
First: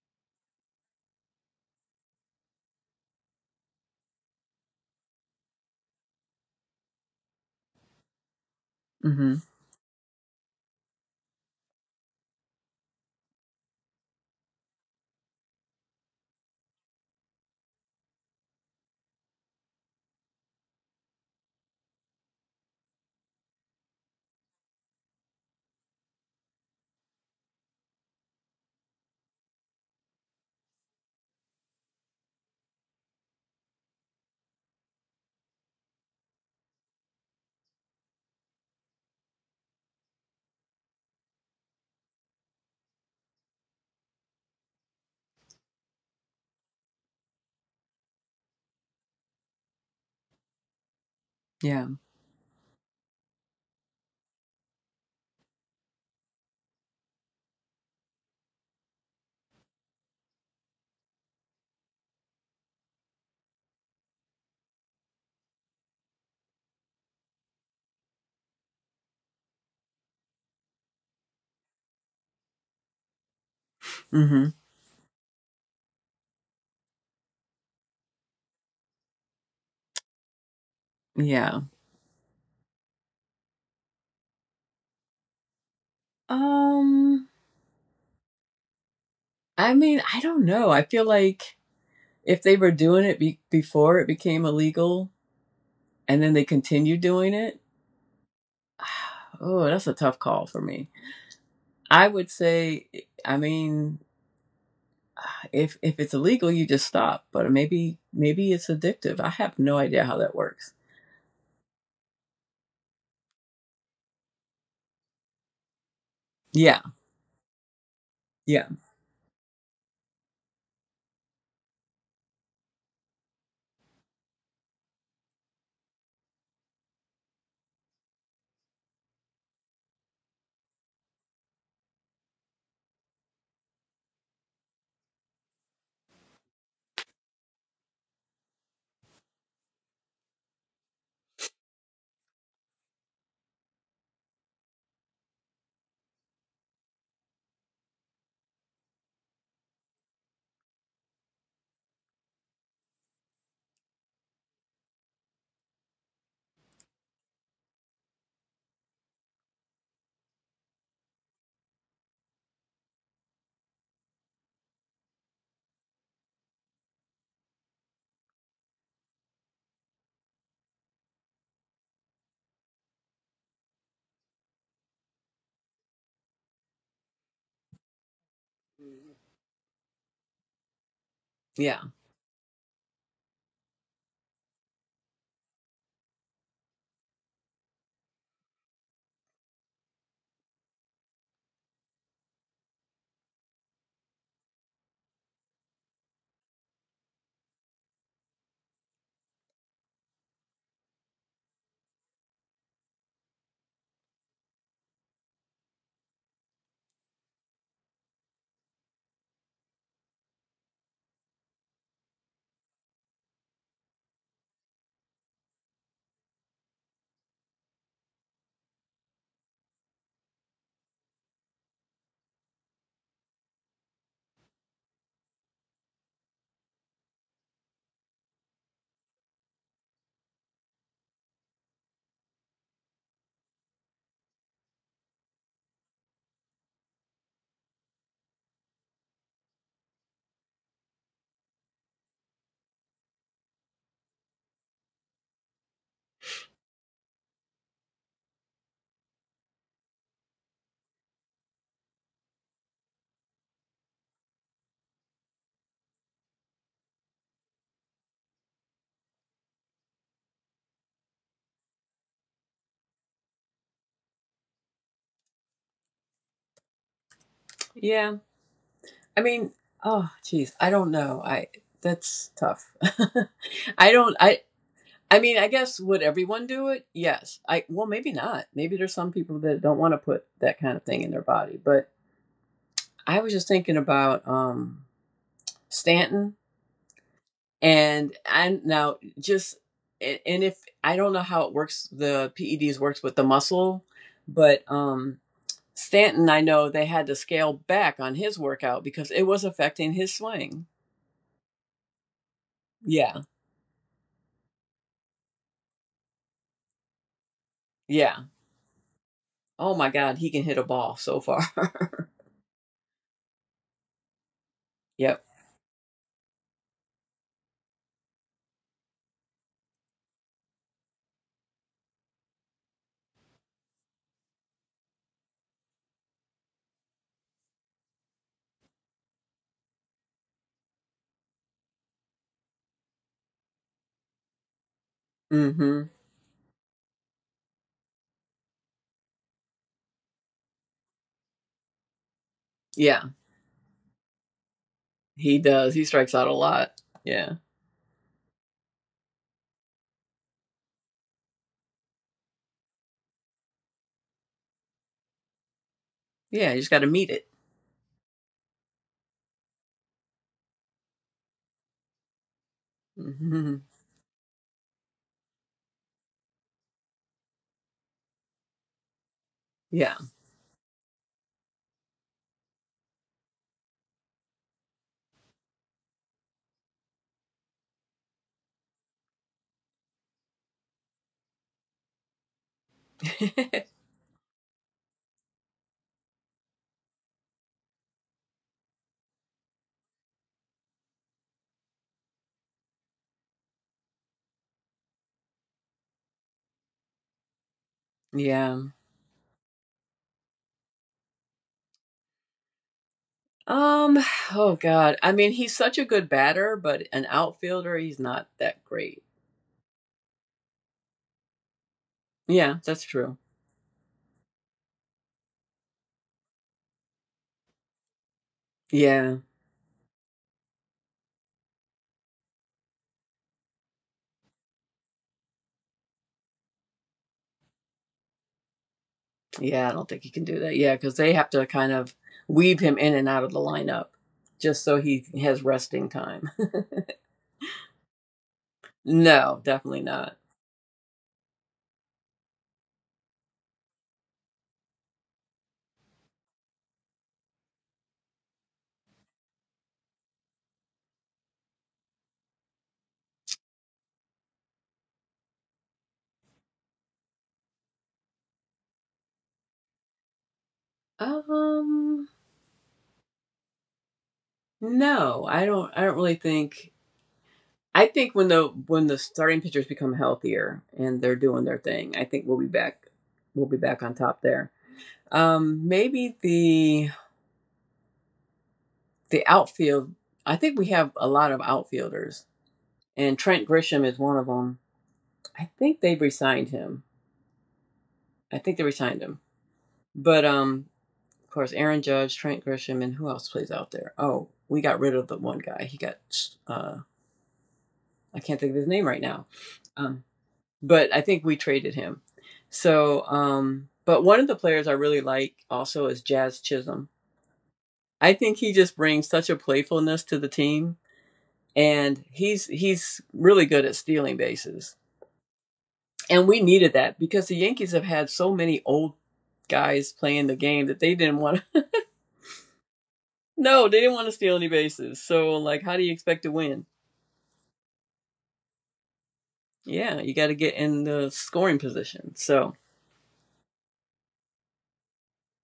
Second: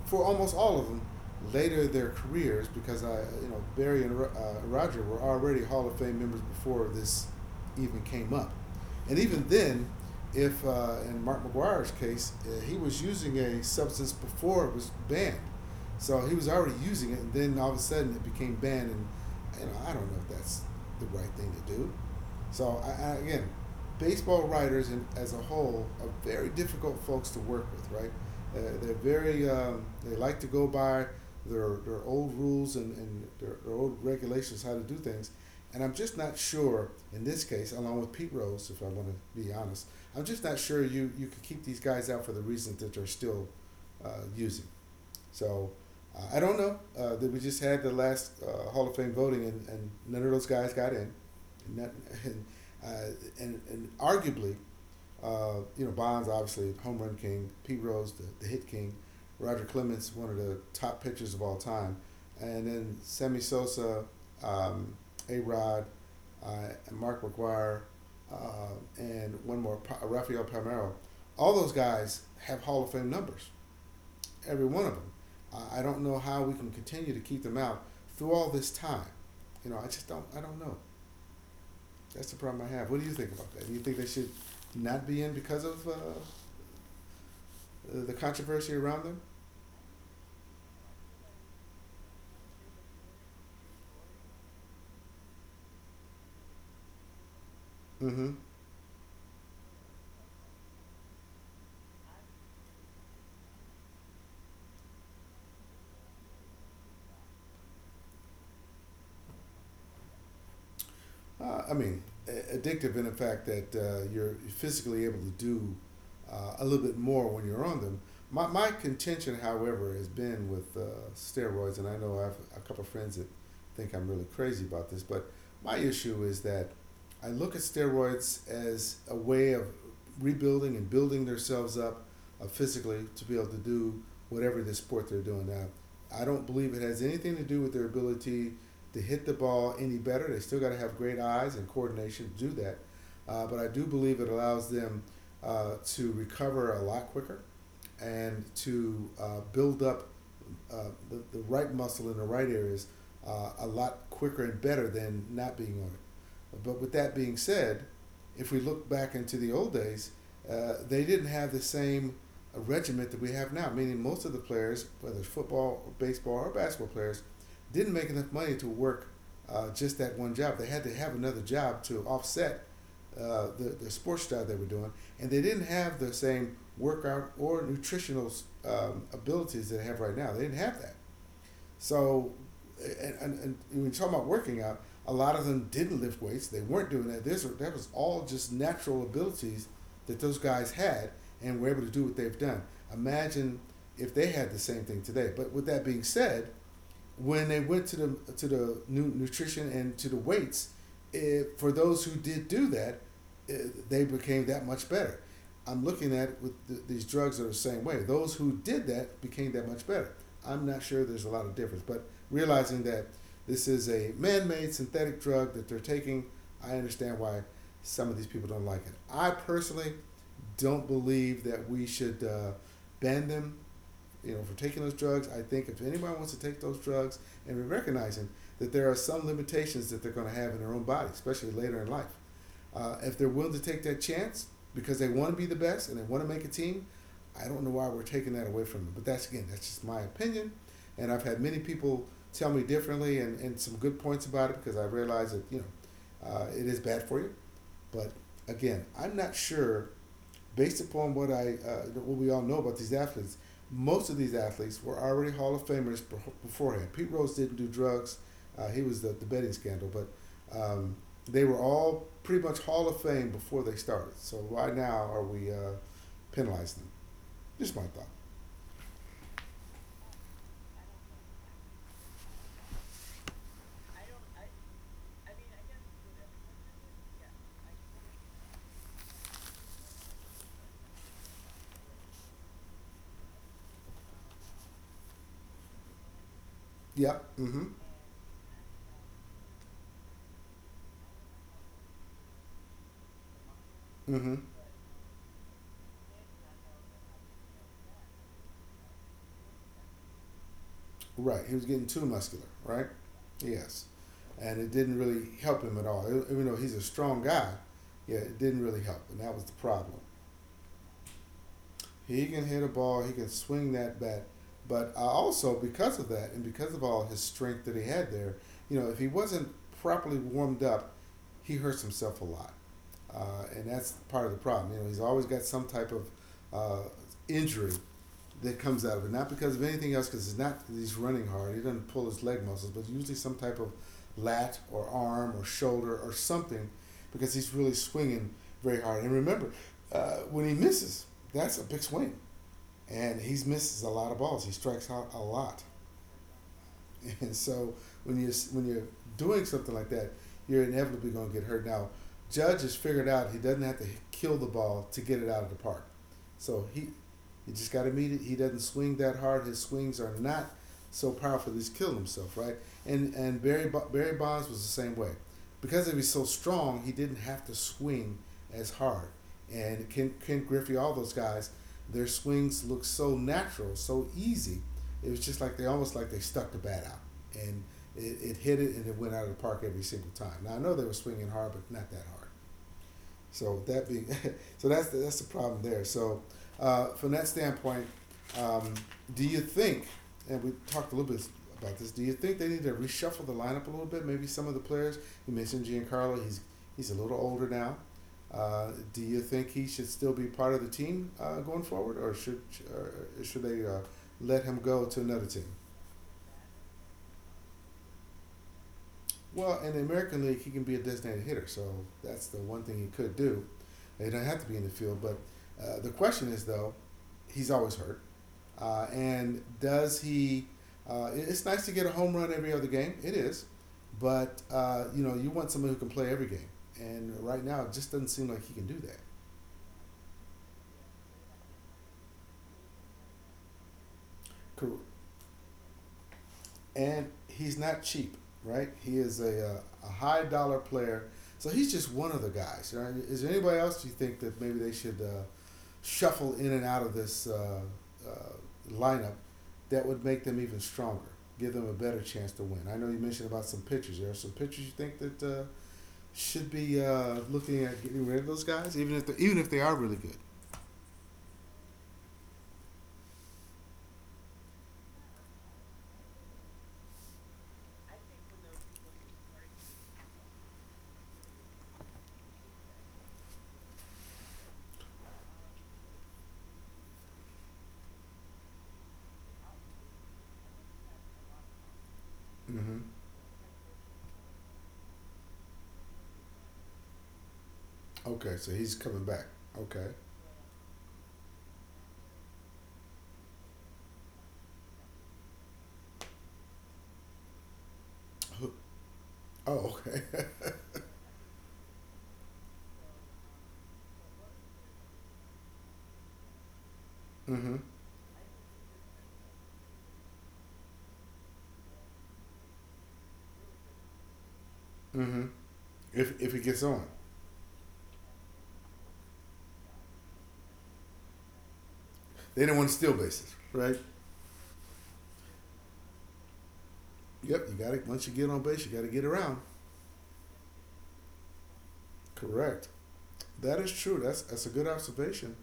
for almost all of them later in their careers because Barry and Roger were already Hall of Fame members before this even came up, and Mhm. even then, if in Mark McGuire's case, he was using a substance before it was banned, so he was already using it, and then all of a sudden it became banned, and I don't know if that's the right thing to do. So again, baseball writers as a whole are very difficult folks to work with, right? They're very they like to go by their old rules and their old regulations how to do things, and I'm just not sure in this case, along with Pete Rose, if I want to be honest, I'm just not sure you could keep these guys out for the reasons that they're still uh, using. So I don't know. That we just had the last Hall of Fame voting, and none of those guys got in. And, Yeah. that, and, uh, and arguably, Bonds obviously home run king, Pete Rose the hit king, Roger Clemens one of the top pitchers of all time, and then Sammy Sosa, um, A Rod, and Mark McGwire, and one more, Rafael Palmeiro. All those guys have Hall of Fame numbers, Mhm. every one of them. I don't know how we can continue to keep them out through all this time. You know, I just don't. I don't know. Yeah. That's the problem I have. What do you think about that? Do you think they should not be in because of Um the controversy around them? I mean, I don't know. I feel like if they were doing before it became illegal and then they continued doing it, Mm-hmm. oh, that's a tough call for me. I would say I mean, if it's illegal, you just stop. But maybe it's addictive. I have no idea how that works. uh, I mean, addictive in the fact that you're physically able to do a Yeah, little bit more when you're on them. My, yeah, my contention, however, has been with steroids, and I know I have a couple of friends that think I'm really crazy about this, but my issue is that I look at steroids as a way of rebuilding and building themselves up physically to be able to do whatever the sport they're doing now. I don't believe it has anything to do with their ability to hit the ball any better. They still got to have great eyes and coordination to do that. But I do believe it allows them to recover a lot quicker and to build up the right muscle in the right areas a lot quicker and better than not being on it. But with that being said, if we look back into the old days, they didn't have the same regiment that we have now. Meaning, most of the players, whether it's football, or baseball, or basketball players, didn't make enough money to work just that one job. They had to have another job to offset the sports job they were doing, and they didn't have the same workout or nutritional abilities that they have right now. They didn't have that. yeah, So, and when you talk about working out, a lot of them didn't lift weights. They weren't doing that. This that was all just natural abilities that those guys had and were able to do what they've done. Imagine if they had the same thing today. But with that being said, when they went to the new nutrition and to the weights, for those who did do that, they became that much better. I'm looking at with these drugs are the same way. Those who did that became that much better. I'm not sure there's a lot of difference, but realizing that this is a man-made synthetic drug that they're taking, I understand why some of these people don't like it. I personally don't believe that we should ban them, you know, for taking those drugs. I think if anybody wants to take those drugs and we're recognizing that there are some limitations that they're going to have in their own body, especially later in life. If they're willing to take that chance because they want to be the best and they want to make a team, I don't know why we're taking that away from them. But that's again, that's just my opinion, and I've had many people tell me differently, and some good points about it because I realize that, it is bad for you. But again, I'm not sure based upon what I what we all know about these athletes, most of these athletes were already Hall of Famers beforehand. Pete Rose didn't do drugs; he was the betting scandal, but um, they were all pretty much Hall of Fame before they started. So why now are we penalizing them? Just my thought. yeah. I mean, oh, geez, I don't know. I that's tough. I don't. I mean, I guess would everyone do it? Yes. I well, maybe not. Maybe there's some people that don't want to put that kind of thing in their body. But I was just thinking about Stanton Yep. Mm-hmm. and now just and if I don't know how it works the ped's works with the muscle Mm-hmm. but stanton I know they had to scale back on his workout because it was affecting his swing Right. He was getting too muscular. Right. yeah Yes. And it didn't really help him at all. Even though he's a strong guy, yeah, yeah it didn't really help, and that was the oh my problem. god he can hit a ball so far He can hit a ball. He can swing that bat. But I yep also, because of that, and because of all his strength that he had there, you know, if he wasn't properly warmed up, he hurts himself a lot, and that's part of the problem. You know, he's always got some type of uh, injury that comes out of it, not because of anything else, because it's not he's running hard. He doesn't pull his leg muscles, but usually some type of lat or arm or mm-hmm shoulder or something, because he's really swinging very hard. And remember, when he misses, that's a big swing yeah and he misses a lot of balls. He strikes out a he lot. does he strikes out a lot yeah And so when you're doing something like that, you're inevitably going to get hurt. Now, Judge has figured out he doesn't have to kill the ball to get it out of the park. yeah you So just got he to meet it you just got to meet it. He doesn't swing that hard. His swings are not so powerful that he's killed himself, right? And hmm Barry Bonds was the same way. Because he was so strong, he didn't have to swing as hard. And yeah Ken Griffey, all those guys, their swings look so natural, so easy, it was just like they almost like they stuck the bat out and it hit it and it went out of the park every single time. Now I know they were swinging hard, but not that hard. So that being, so that's that's the problem there. So from that standpoint, um, do you think? And we talked a little bit about this. Do you think they need to reshuffle the lineup a little bit? Maybe some of the players you mentioned, Giancarlo, he's a little older now. yeah Do you think he should still be part of the team going forward, or or should they Um, let oh him go God. to I another mean, team? he's such a good batter, but an outfielder, he's not that great. Well, in the American League, he can be a designated hitter, so that's the Yeah, one thing that's he could true. do. He doesn't have to be in the field, but the question is though, he's always hurt, Yeah. and does he? It's nice to get a home run every other game. It is, but you know, you want someone who can play every game, and right now it just doesn't seem like he can do that. Yeah, I don't think he can do that. Yeah, because they have to kind of weave him in and out of the lineup just so he has resting time. And he's not cheap, right? He is No, definitely a not. high dollar player, so he's just one of the guys. Right? Is there anybody else you think that maybe they should shuffle in and out of this uh, lineup that would make them even stronger, give them a better chance to win. I know you mentioned about some pitchers. There are some pitchers you think that should be looking at getting rid of those guys, even if they are really good. Um, no, I don't. I don't really think. I think when the starting pitchers become healthier and they're doing their thing, I think we'll be back. We'll be back on top there. Maybe the outfield, I think we have a lot of outfielders, Mm-hmm. and Trent Grisham is one of them. I think they have resigned him. Okay, I so think they he's resigned coming him. back. Okay. But of course, Aaron Judge, Trent Grisham, and who else plays out there? Oh, we got rid of the one guy. He got uh, I can't think of his name right now. Oh, okay. Um, but I think we traded him. So, but one of the players I really like also is Jazz Chisholm. Mm-hmm. I think he just brings such a playfulness to the team and he's really good at stealing bases. Mm-hmm. If And we he gets needed on, that because the Yankees have had so many old guys playing the game that they didn't want to. they don't want to steal bases, No, right? they didn't want to steal any bases. So like, how do you expect to win? Yep. You got to, once you get on base, you got to get around. Yeah, you got to get in the scoring position. So Correct. That is true. That's a good observation.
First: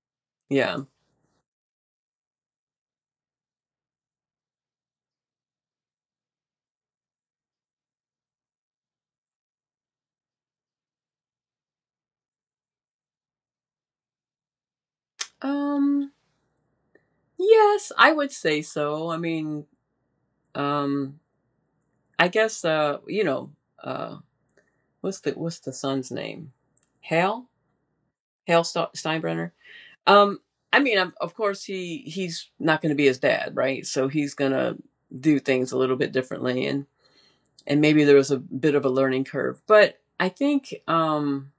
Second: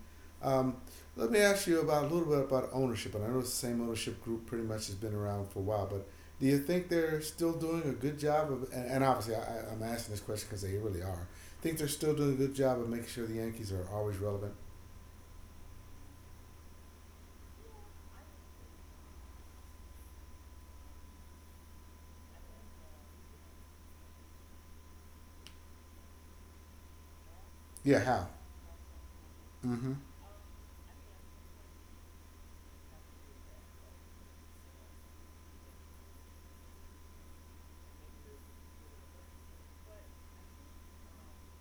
Um, yeah, Let me ask you about a little bit about ownership, and I know it's the same ownership group pretty much has been around for a while. But do you think they're still doing a good job of? And obviously, I am asking this question because they really are. Think they're still doing a good job of making sure the Yankees are always relevant. um, yes, I would say so. I mean, um, I guess uh, what's the son's name? Hal Yeah, how? Hal Steinbrenner. Mm-hmm. Um, I mean, of course, he's not going to be his dad, right? So he's going to do things a little bit differently, and maybe there was a bit of a learning curve. But I think,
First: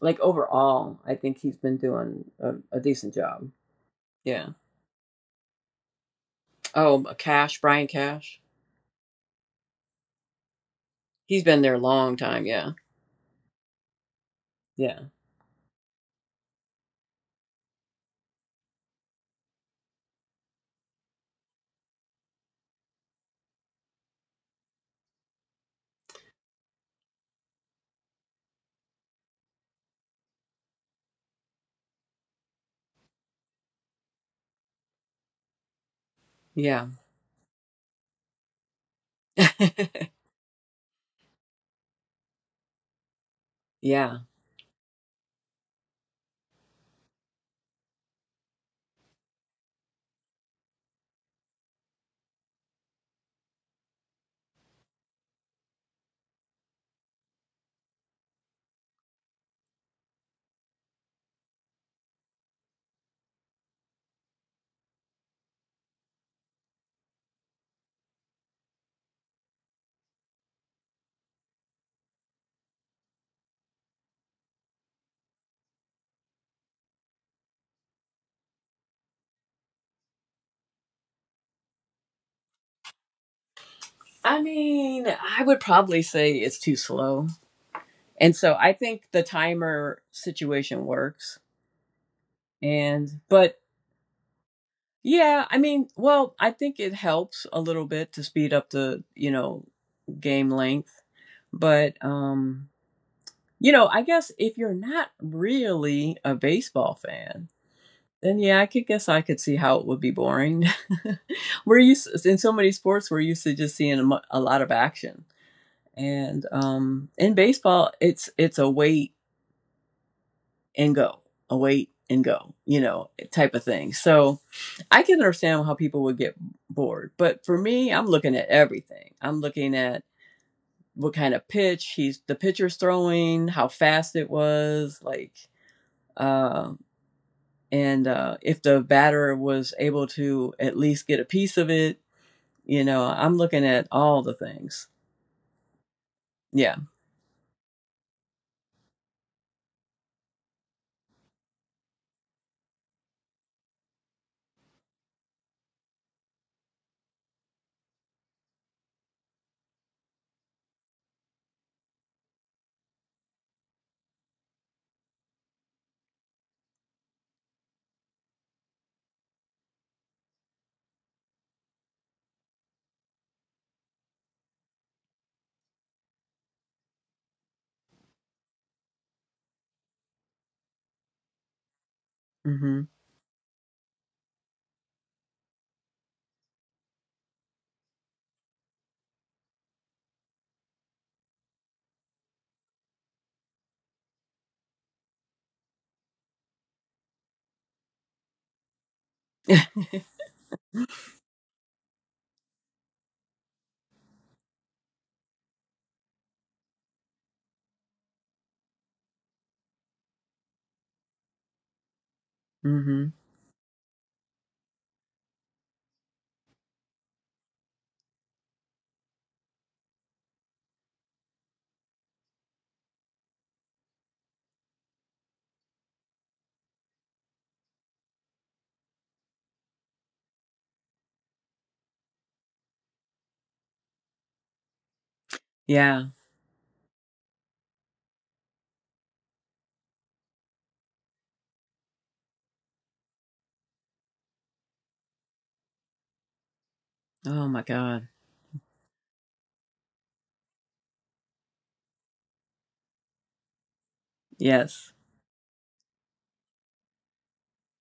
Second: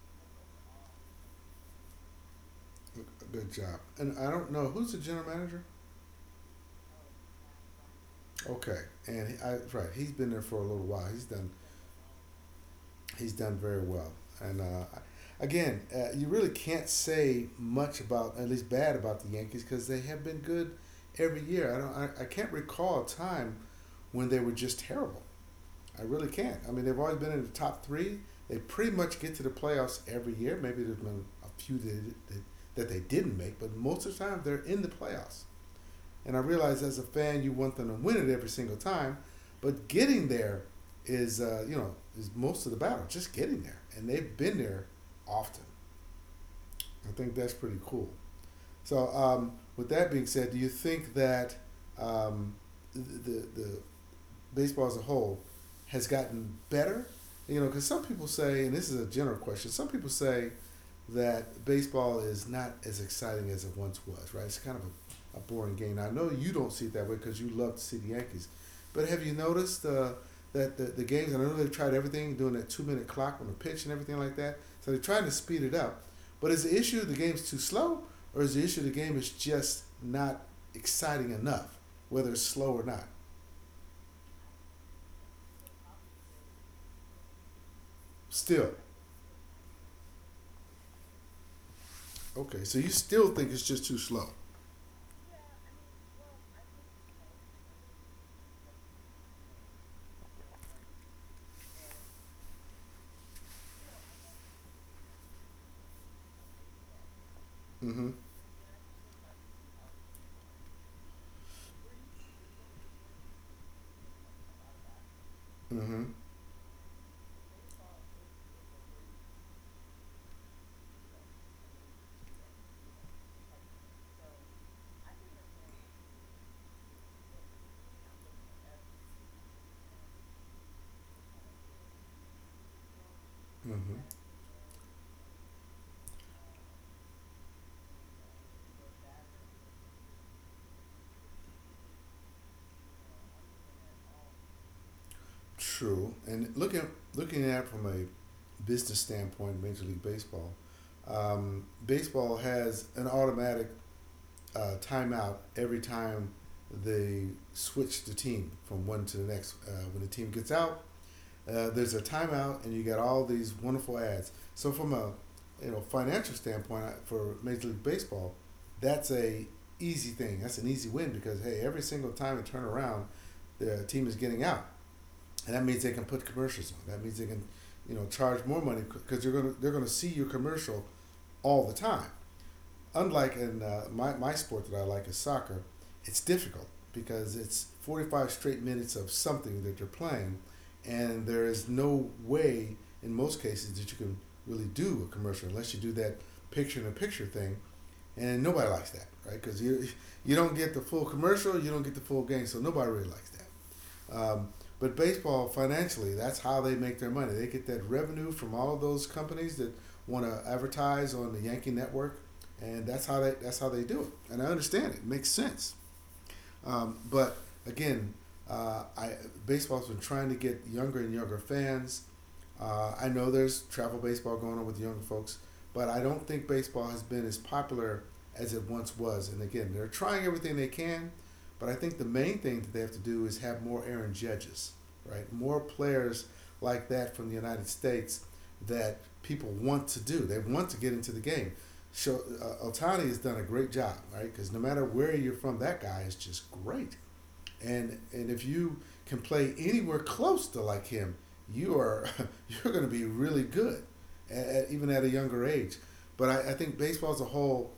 like overall, I think he's been doing a decent job. Good job. And I Yeah. don't know who's the general manager. Oh, Brian Cash, Okay, and he, I, right, he's been there for a little while. He's been there a long time. Yeah. He's done very well. And Yeah. again, you really can't say much about, at least bad about the Yankees, because they have been good every year. I don't, I can't recall a time when they were just terrible. I really can't. I mean, they've always been in the top three. They pretty much get to the playoffs every year. Maybe there's been a few that they didn't make, but most of the time they're in the playoffs. And I Yeah. realize as a fan, you want them to win it every single time, but getting there is is most of the battle. Just getting there, and yeah. they've been there often. I think that's pretty cool. So with that being said, do you think that um, the baseball as a whole has gotten better? You know, because some people say, and this is a general question. Some people say that baseball is not as exciting as it once was, right? It's kind of a boring game. Now, I know you don't see it that way because you love to see the Yankees, but have you noticed that the games, and I know they've tried everything, doing that two-minute clock on the pitch and everything like that, so they're trying to speed it up. But is the issue the game's too slow, or is the issue the game is just not exciting enough, whether it's slow or not? I mean, I would probably say it's too slow, and so I Still. think the timer situation works. Okay, so you And still think but it's just too slow. Yeah, I mean, well, I think it helps a little bit to speed up the, game length. But you know, I guess if you're not really a baseball fan, Mm hmm. then yeah, I could see how it would be boring. We're used in so many sports, we're used to just seeing a lot of action. Mm hmm. And in baseball, it's a wait and go await and go you know type of thing so I can understand how people would get bored but for me I'm looking at everything I'm looking at what kind of pitch he's the pitcher's throwing how Mm hmm. fast it was like um and if the batter was able to at least get a piece of it you know I'm looking at all the things True, and yeah looking at it from a business standpoint, Major League Baseball, baseball has an automatic timeout every time they switch the team from one to the next. When the team gets out, there's a timeout, and you got all these wonderful ads. So from a financial standpoint for Major League Baseball, that's a easy thing. That's an easy win because hey, every single time they turn around, the team is getting out, and that means they can put commercials on. That means they can, charge more money because they're gonna see your commercial all the time. mm-hmm Unlike in my sport that I like is soccer, it's difficult because it's 45 straight minutes of something that you're playing, and there is no way in most cases that you can really do a commercial unless you do that picture in a picture thing, and nobody likes that, right? Because you don't get the full commercial, you don't get the full game, so nobody really likes that. Um, but baseball, financially, that's how they make their money. They get that revenue from all of those companies that want to advertise on the Yankee Network, and that's mm-hmm how they that's how they do it. And I understand it, it makes sense. But again, I baseball's been trying to get younger and younger fans. I know there's travel baseball going on with the younger folks, but I don't think baseball has been as popular as it once was. And again, they're trying everything they can, but I think the main thing that they have to do is have more Aaron Judges, right? More yeah players like that from the United States that people want to do. They want to get into the game show Otani has done a great job, right? Because no matter where you're from, that guy is just great. oh my And god and if you can play anywhere close to like him, you are you're going to be really good, yes even at a younger age. But I think baseball as a whole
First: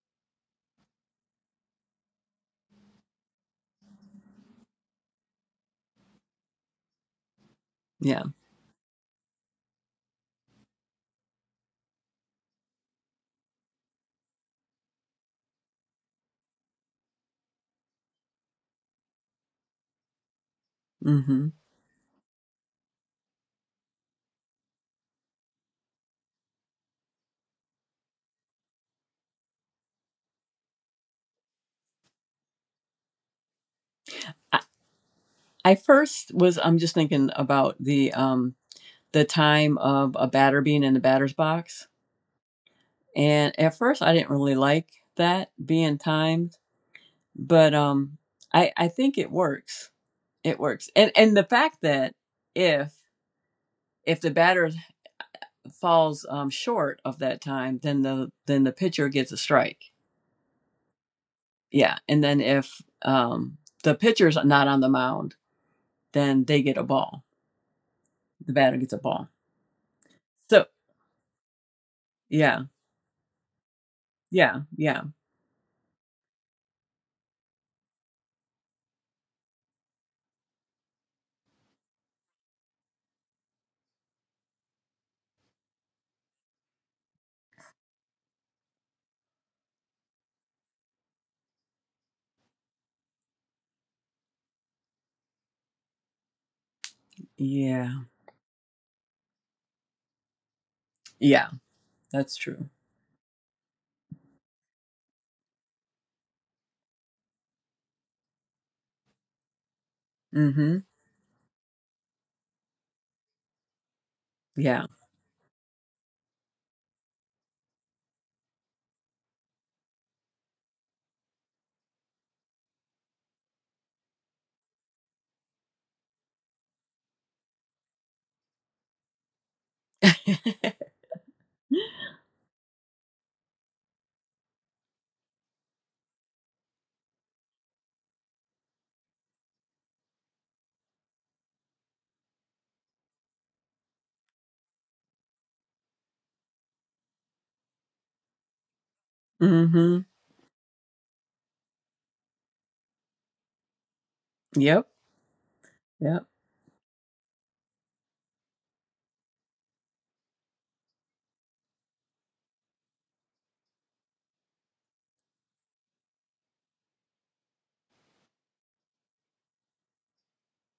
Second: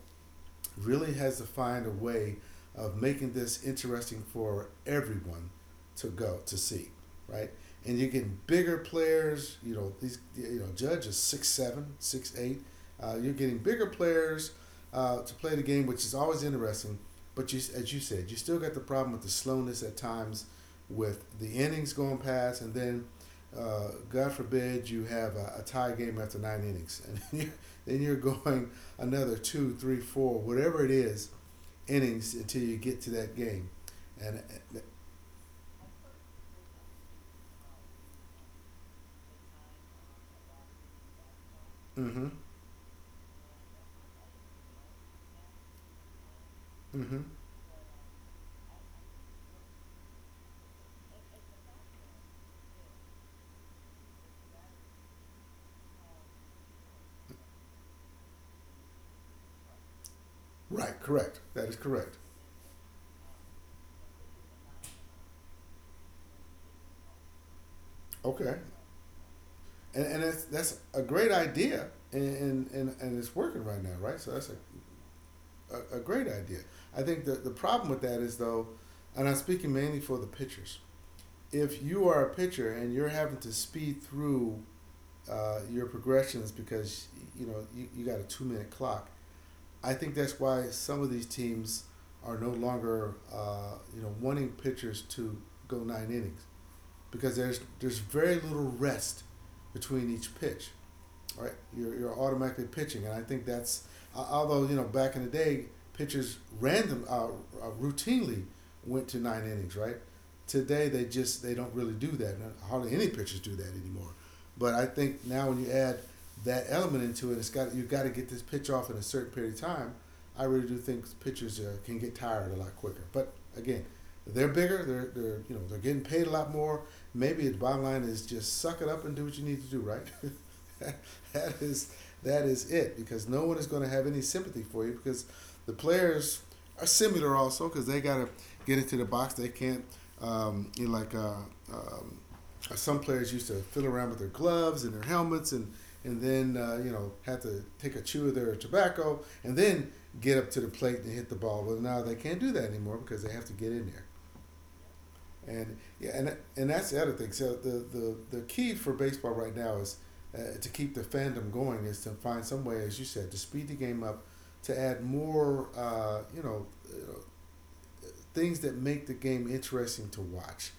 really has to find a way of making this interesting for everyone to go to see, right? And you're yeah getting bigger players. You know these. You know Judge is 6'7", 6'8". You're getting bigger players to play the game, which is always interesting. But you, as you said, you still got the problem with the slowness at times, with the mm-hmm innings going past, and then, God forbid, you have a tie game after nine innings, and then you're going another two, three, four, whatever it is, innings until you get to that game. And uh, I first was I'm just thinking about the time of a batter being in the batter's box. mm-hmm, And at first I didn't really like that being timed, mm-hmm. but I think it works. It works. And the fact that if if the batter falls short of that time, then then the pitcher gets a strike. Right, correct. That is Yeah, correct. and then if the pitcher's not on the mound, then they get a ball. The Okay, batter gets a ball. And that's So, that's a great idea, and yeah. and it's working right now, right? So that's a, Yeah, yeah. a great idea. I think the problem with that is though, and I'm speaking mainly for the pitchers. If you are a pitcher and you're having to speed through your progressions because you got a 2-minute clock I think that's why some of these teams are no longer, wanting pitchers to go nine innings because there's Yeah. there's very little rest between each pitch Yeah, right? You're that's automatically true. pitching, and I think that's although back in the day, pitchers random routinely went to nine innings, right? Mm-hmm. Today they don't really do that. Hardly any pitchers do that anymore. But Yeah. I think now when you add that element into it, it's got you've got to get this pitch off in a certain period of time. I really do think pitchers can get tired a lot quicker. But again, they're bigger. They're you know they're getting paid a lot more. Maybe the bottom line is just suck it up and do what you need to do. Right. that is that is it because no one is going to have any sympathy for you because the players are similar also because they got to get into the box. They can't like um, some players used to fiddle around with their gloves and their helmets and then have to take a chew of their tobacco and then mm-hmm. get up to the plate and hit the ball. Well, now they can't do that anymore because they have to get in there. Yep. And yeah, Yep. and that's the other thing. So the key for baseball right now is to keep the fandom going is to find some way, as you said, to speed the game up, to add more, things that make the game interesting to watch.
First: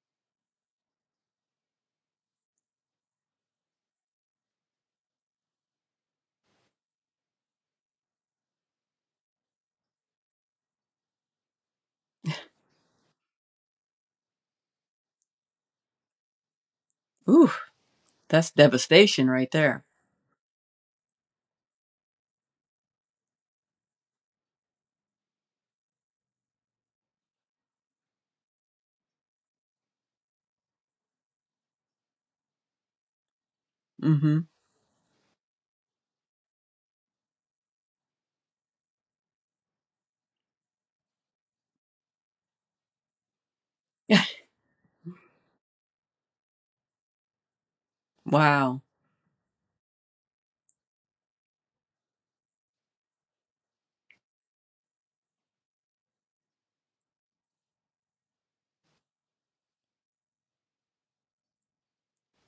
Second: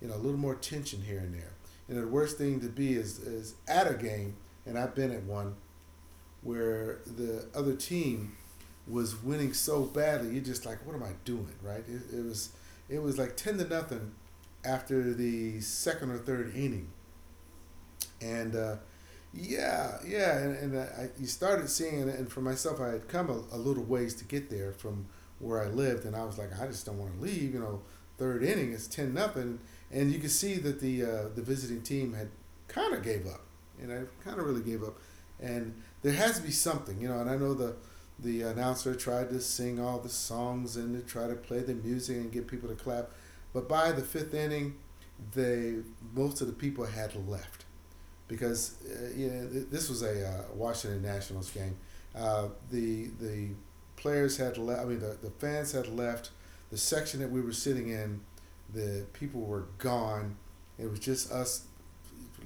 You know, a little more tension here and there. You know, the worst thing to be is at a game, and I've been at one where the other team was winning so badly. You're just like, what am I doing, right? It was like ten to nothing after the second or third inning, Ooh, that's and devastation right there. yeah, yeah, and, you started seeing it. And for myself, I had come a, little ways to get there from where I lived, and I was like, I just don't want to leave. Third inning, it's ten nothing, and you could see that the visiting team had kind of gave up, and I Mm-hmm. kind of really gave up, and there has to be something, you know. And I know the announcer tried to sing all the songs and to try to play the music and get people to clap, but by the fifth inning, they most of the people had left because Wow. This was a Washington Nationals game. The players had left. I mean, the fans had left. The section that we were sitting in, the people were gone. It was just us,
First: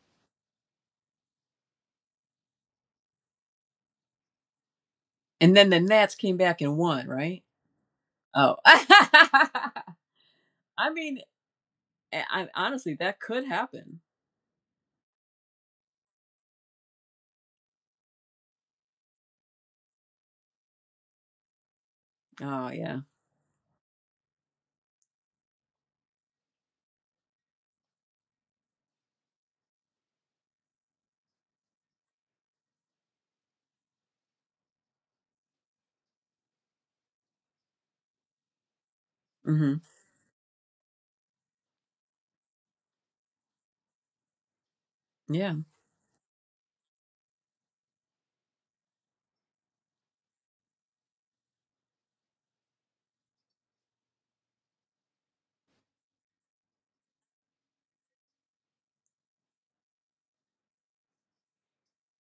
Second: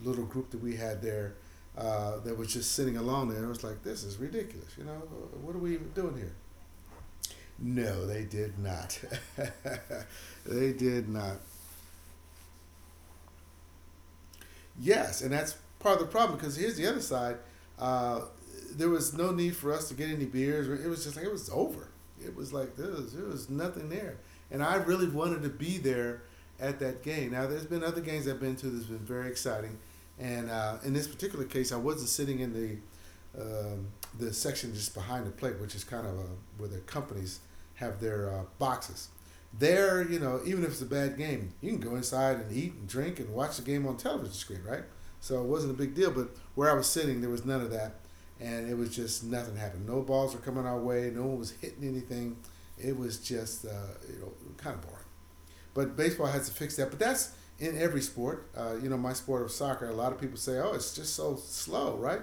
little group that we had there, that was just sitting alone there. It was like, this is ridiculous. And What are then we the even Nats doing here? came back and won, right? No, they Oh. did not. I they did mean, not. I, honestly, that could happen. Yes, and that's part of the problem because here's the other side. Uh, there was no need for us to get any beers. It was just like it was over. It was Oh, like there yeah. was, there was nothing there, and I really wanted to be there at that game. Now there's been other games I've been to that's been very exciting, and in this particular case, I wasn't sitting in um, the section just behind the plate, which is kind of where the companies have their boxes. Mm-hmm. There, even if it's a bad game, you can go inside and eat and drink and watch the game on television screen, right? So it Yeah. wasn't a big deal. But where I was sitting, there was none of that, and it was just nothing happened. No balls were coming our way. No one was hitting anything. It was just, you know, kind of boring. But baseball has to fix that. But that's in every sport. My sport of soccer, a lot of people say, oh, it's just so slow, right?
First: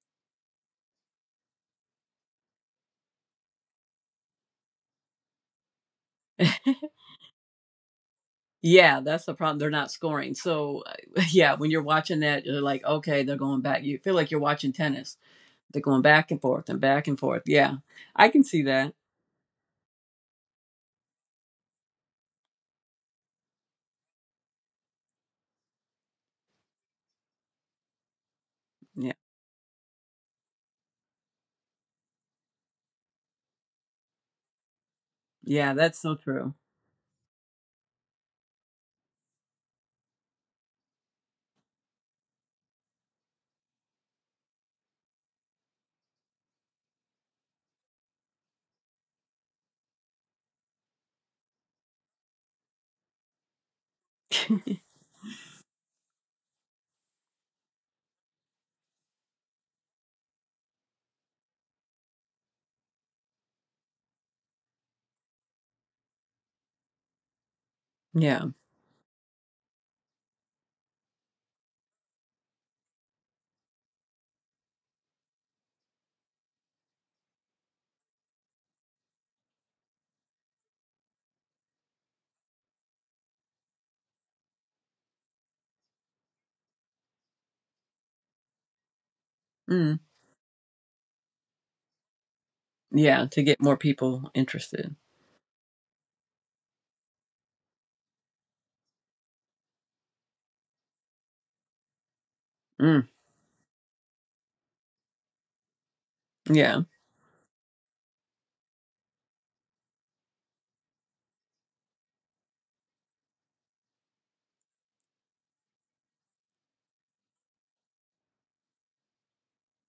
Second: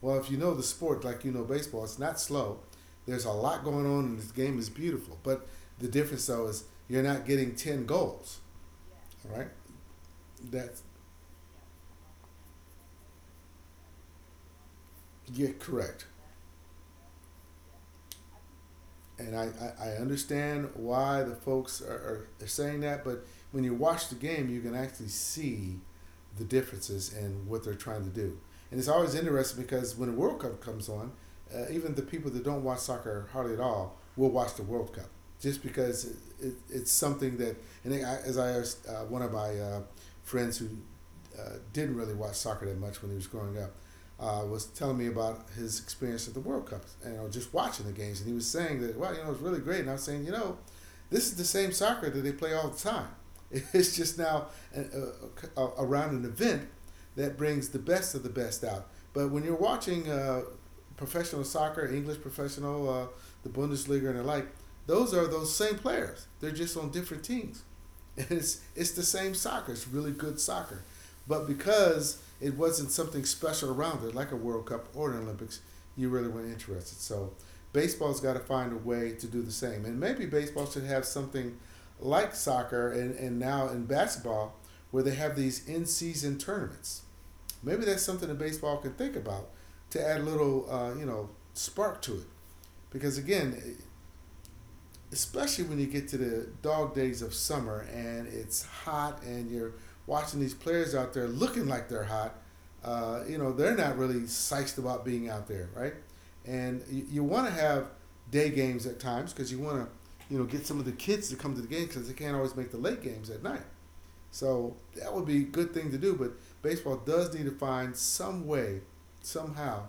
Well, if you know the sport like you know baseball, it's not slow. There's a lot going on, and this game is beautiful. But the difference, though, is you're not getting 10 goals, yeah, that's the all right? problem. They're not scoring. That's, So, yeah, when you're watching that, you're like, okay, they're going back. You feel like you're watching tennis. you're They're going correct. back and forth and back and forth. Yeah, I can see that. And I, I understand why the folks are, saying that, but when you watch the game, you can actually see the differences in what they're trying to do. And it's Yeah, always interesting because when the World Cup comes on, even the people that don't watch soccer hardly at all will watch the World Cup just yeah, that's because so it, true. it, it's something that, and I, as I asked one of my friends who didn't really watch soccer that much when he was growing up, was telling me about his experience at the World Cup and just watching the games. And he was saying that, well, it's really great. And I was saying, this is the same soccer that they play all the time. It's just now an, around an event that brings the best of the best out. But when you're watching professional soccer, English professional, the Bundesliga, and the like, those are those same players. They're just on different teams. And Yeah, it's the same soccer. It's really good soccer. But because it wasn't something special around it, like a World Cup or an Olympics, you really weren't interested. So baseball's got to find a way to do the same. And maybe baseball should have something like soccer and, now in basketball where they have these in season tournaments. Maybe that's something that baseball can think about mm. to add a little, spark to it. Because yeah, to get more again, people interested. especially when you get to the dog days of summer and it's hot and you're watching these players out there looking like they're hot, Mm. They're not really psyched about being out there, right? And Yeah, you want to have day games at times because you want to, you know, get some of the kids to come to the game because they can't always make the late games at night. So that would be a good thing to do, but baseball does need to find some way, somehow,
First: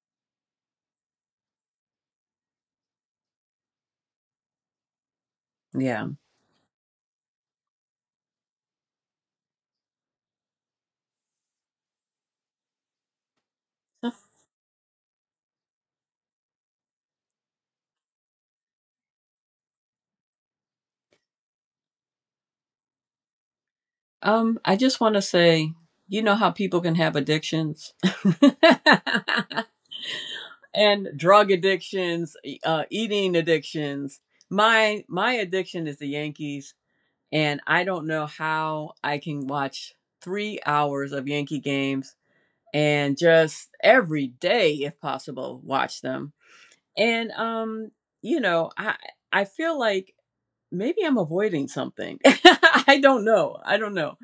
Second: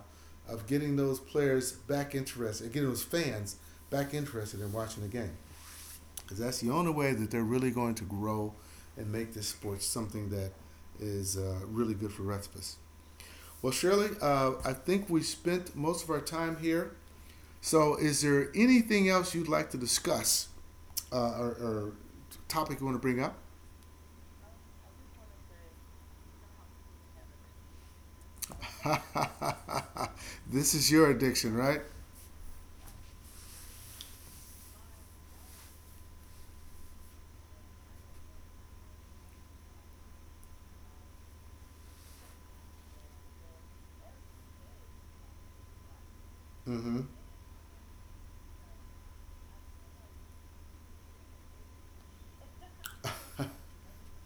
of getting those players back interested, getting those fans back interested in watching the game. yeah. Because that's the only way that they're really going to grow and make this sport something that is really good for Recipes. Well, Shirley, I think we spent most of our time here. So, is there anything else you'd like to discuss or topic you want to bring up? I just want to say, you know how people can have addictions This is your and drug addiction, right? addictions, eating addictions. My addiction is the Yankees, and I don't know how I can watch 3 hours of Yankee games and just every day if possible watch them Mm-hmm. and you know i i feel like maybe I'm avoiding something I don't know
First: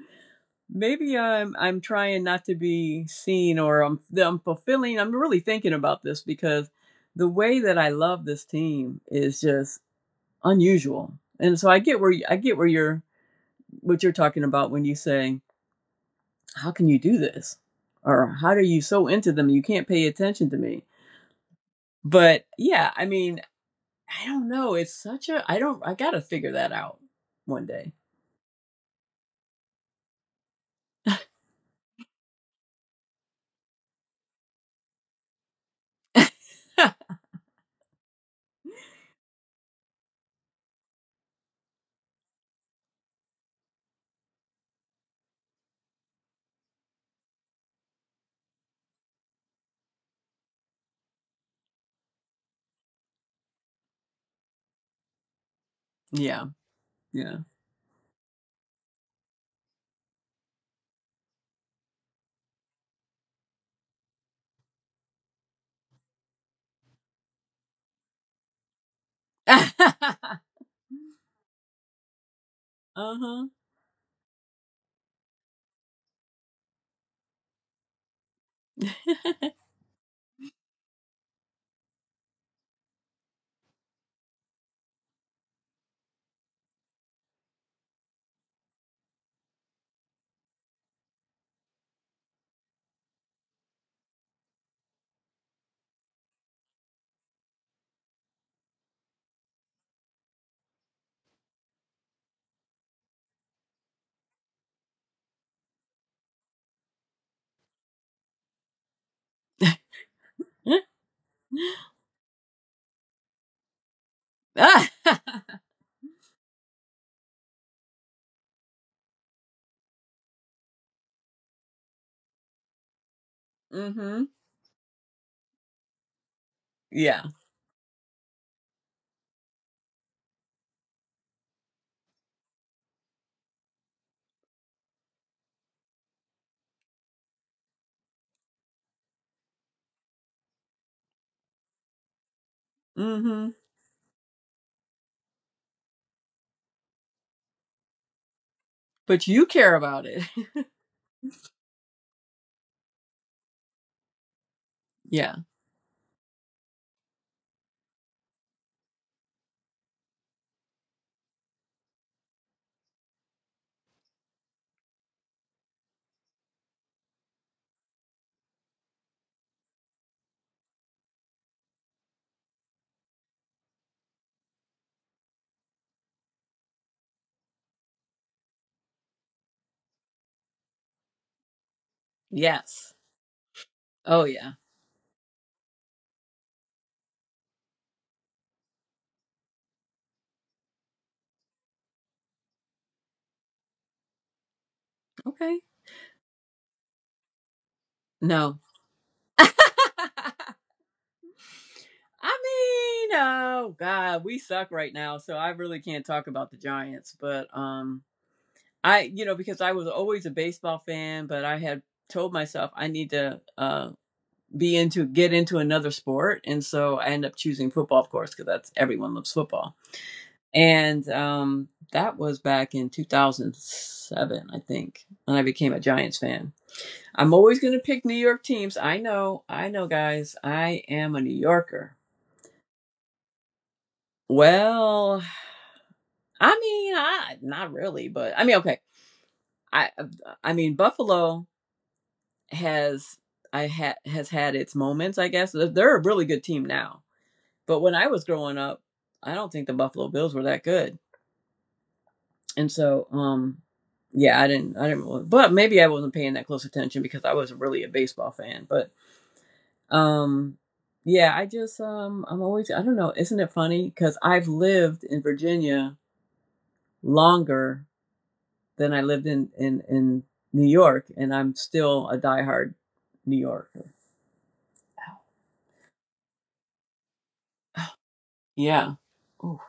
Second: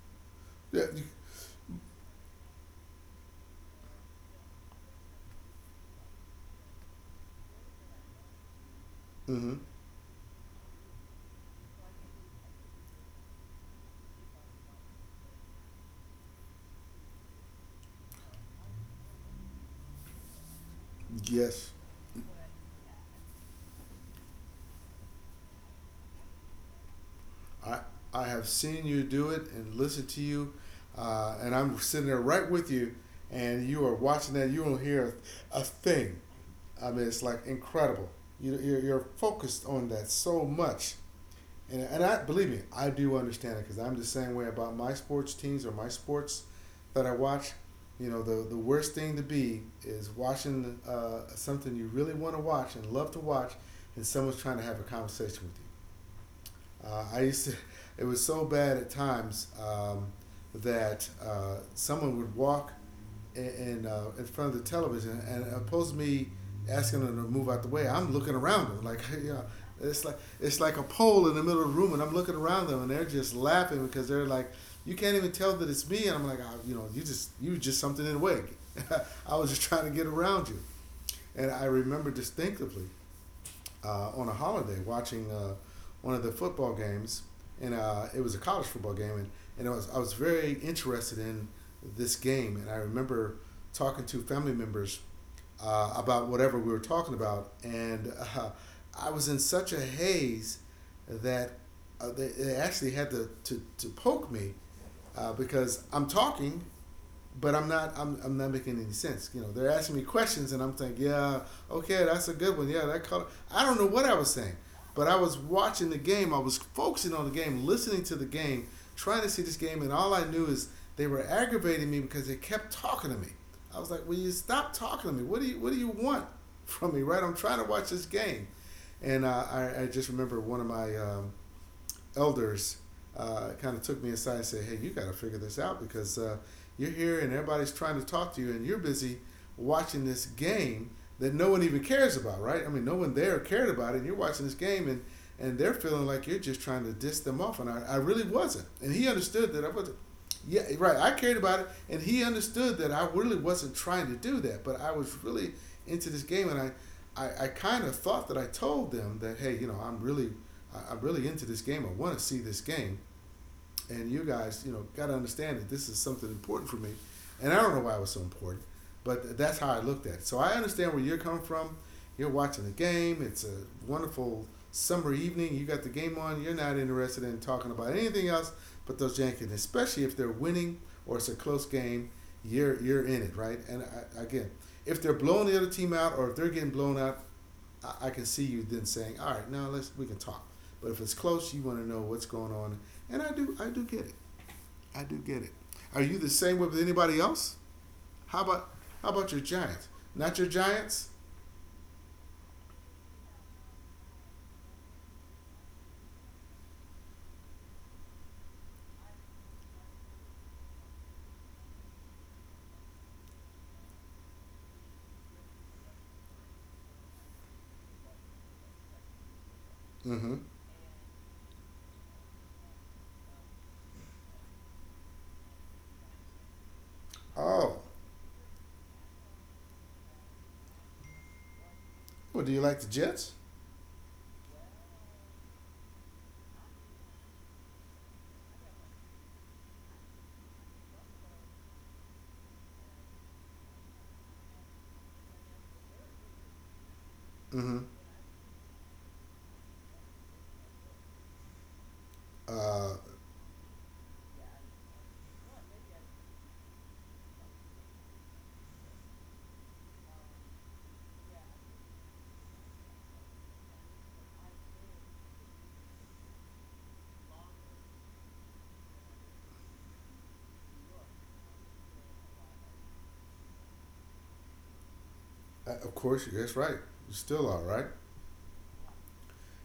Yeah. maybe i'm trying not to be seen or I'm fulfilling I'm really thinking about this because the way that I love this team is Mm-hmm. just unusual and so I get where you're what you're talking about when you say how can you do this or how are you so into them you can't pay attention to me Yes. But yeah, I mean, I don't know. It's such a I don't I gotta figure that out one I day. I have seen you do it and listened to you, and I'm sitting there right with you, and you are watching that. You don't hear a thing. I mean, it's like incredible. You're focused on that so much, and I believe me, I do understand it because I'm the same way about my sports teams or my sports that I watch. You know, the worst thing to be is watching something you really want to watch and love to watch, and someone's trying to have a conversation with you. yeah, Uh, I yeah. used to, it was so bad at times that someone would walk in front of the television and oppose me asking them to move out the way. I'm looking around them like, yeah, uh-huh. it's like a pole in the middle of the room, and I'm looking around them, and they're just laughing because they're like, you can't even tell that it's me, and I'm like, oh, you know, you just something in the way. I was just trying to get around you, and I remember distinctively on a holiday watching one of the football games, and it was a college football game, and I was very interested in this game, and I remember talking to family members about whatever we were talking about, and I was in such a haze that they actually had to, to poke me because I'm talking but I'm not making any sense. You know, they're asking me questions and I'm thinking, yeah, okay, that's a good one. Yeah, that color. I don't know what I was saying, ah, but I was watching the game. I was focusing on the game, listening to the game, trying to see this game, and all I knew is they were aggravating me because they kept talking to me. I was like, will mm-hmm. you stop talking to me? What do you want from me? Right? Yeah. I'm trying to watch this game, and I just remember one of my elders kind of took me aside and said, "Hey, you got to figure this out because you're here and everybody's trying to talk to you, and you're busy watching this game that no one even cares about, right? I mean, no one there Mm-hmm. cared about it, and you're watching this game, and they're feeling like you're just trying to diss them off, and I really wasn't. And he But you understood that I care wasn't. about it. Yeah, right. I cared about it, and he understood that I really wasn't trying to do that, but I was yeah. really into this game, and I kind of thought that I told them that, hey, you know, I am really into this game. I want to see this game. And you guys, you know, got to understand that this is something important for me. And I don't know why it was so important, but that's how I looked at it. So I understand where you're coming from. You're watching the game. It's a wonderful summer evening. You got the game on. You're not interested in talking about anything else but those Yankees, especially if they're winning or it's a close game. You're Yes. you're in it, right? And I, Oh again, yeah. if they're blowing the other team out or if they're getting blown out, I can see you then saying, all right, now let's we can talk. But if it's close, you want to know what's going on, and I do. I do get it. I do get it. Okay. Are you the same way with anybody else? How No. about how about your Giants? Not your Giants? I mean, oh God, we suck right now, so I really can't talk about the Giants, but you know, because I was always a baseball fan, but I had told myself I need to be into get into another sport, and so I ended up choosing football, of course, because that's everyone loves football. Mm-hmm. And that was back in 2007, I think, when I became a Giants fan. I'm always going Oh, to pick New York teams. I know, guys. I am a New Yorker. well, do you like the Jets? Well, I mean, I, not really, but I mean, okay. I, I mean, Buffalo has I had has had its moments, I guess. They're a really good team now. Mm-hmm. But when I was growing up, I don't think the Buffalo Bills were that good. And Uh, so yeah, I didn't really, but maybe I wasn't paying that close attention because I wasn't really a baseball fan, but um yeah, I'm always I don't know, isn't it funny cuz I've lived in Virginia longer than I lived in New York and I'm still a diehard New Yorker. of course, that's right. You still are, right? Yeah.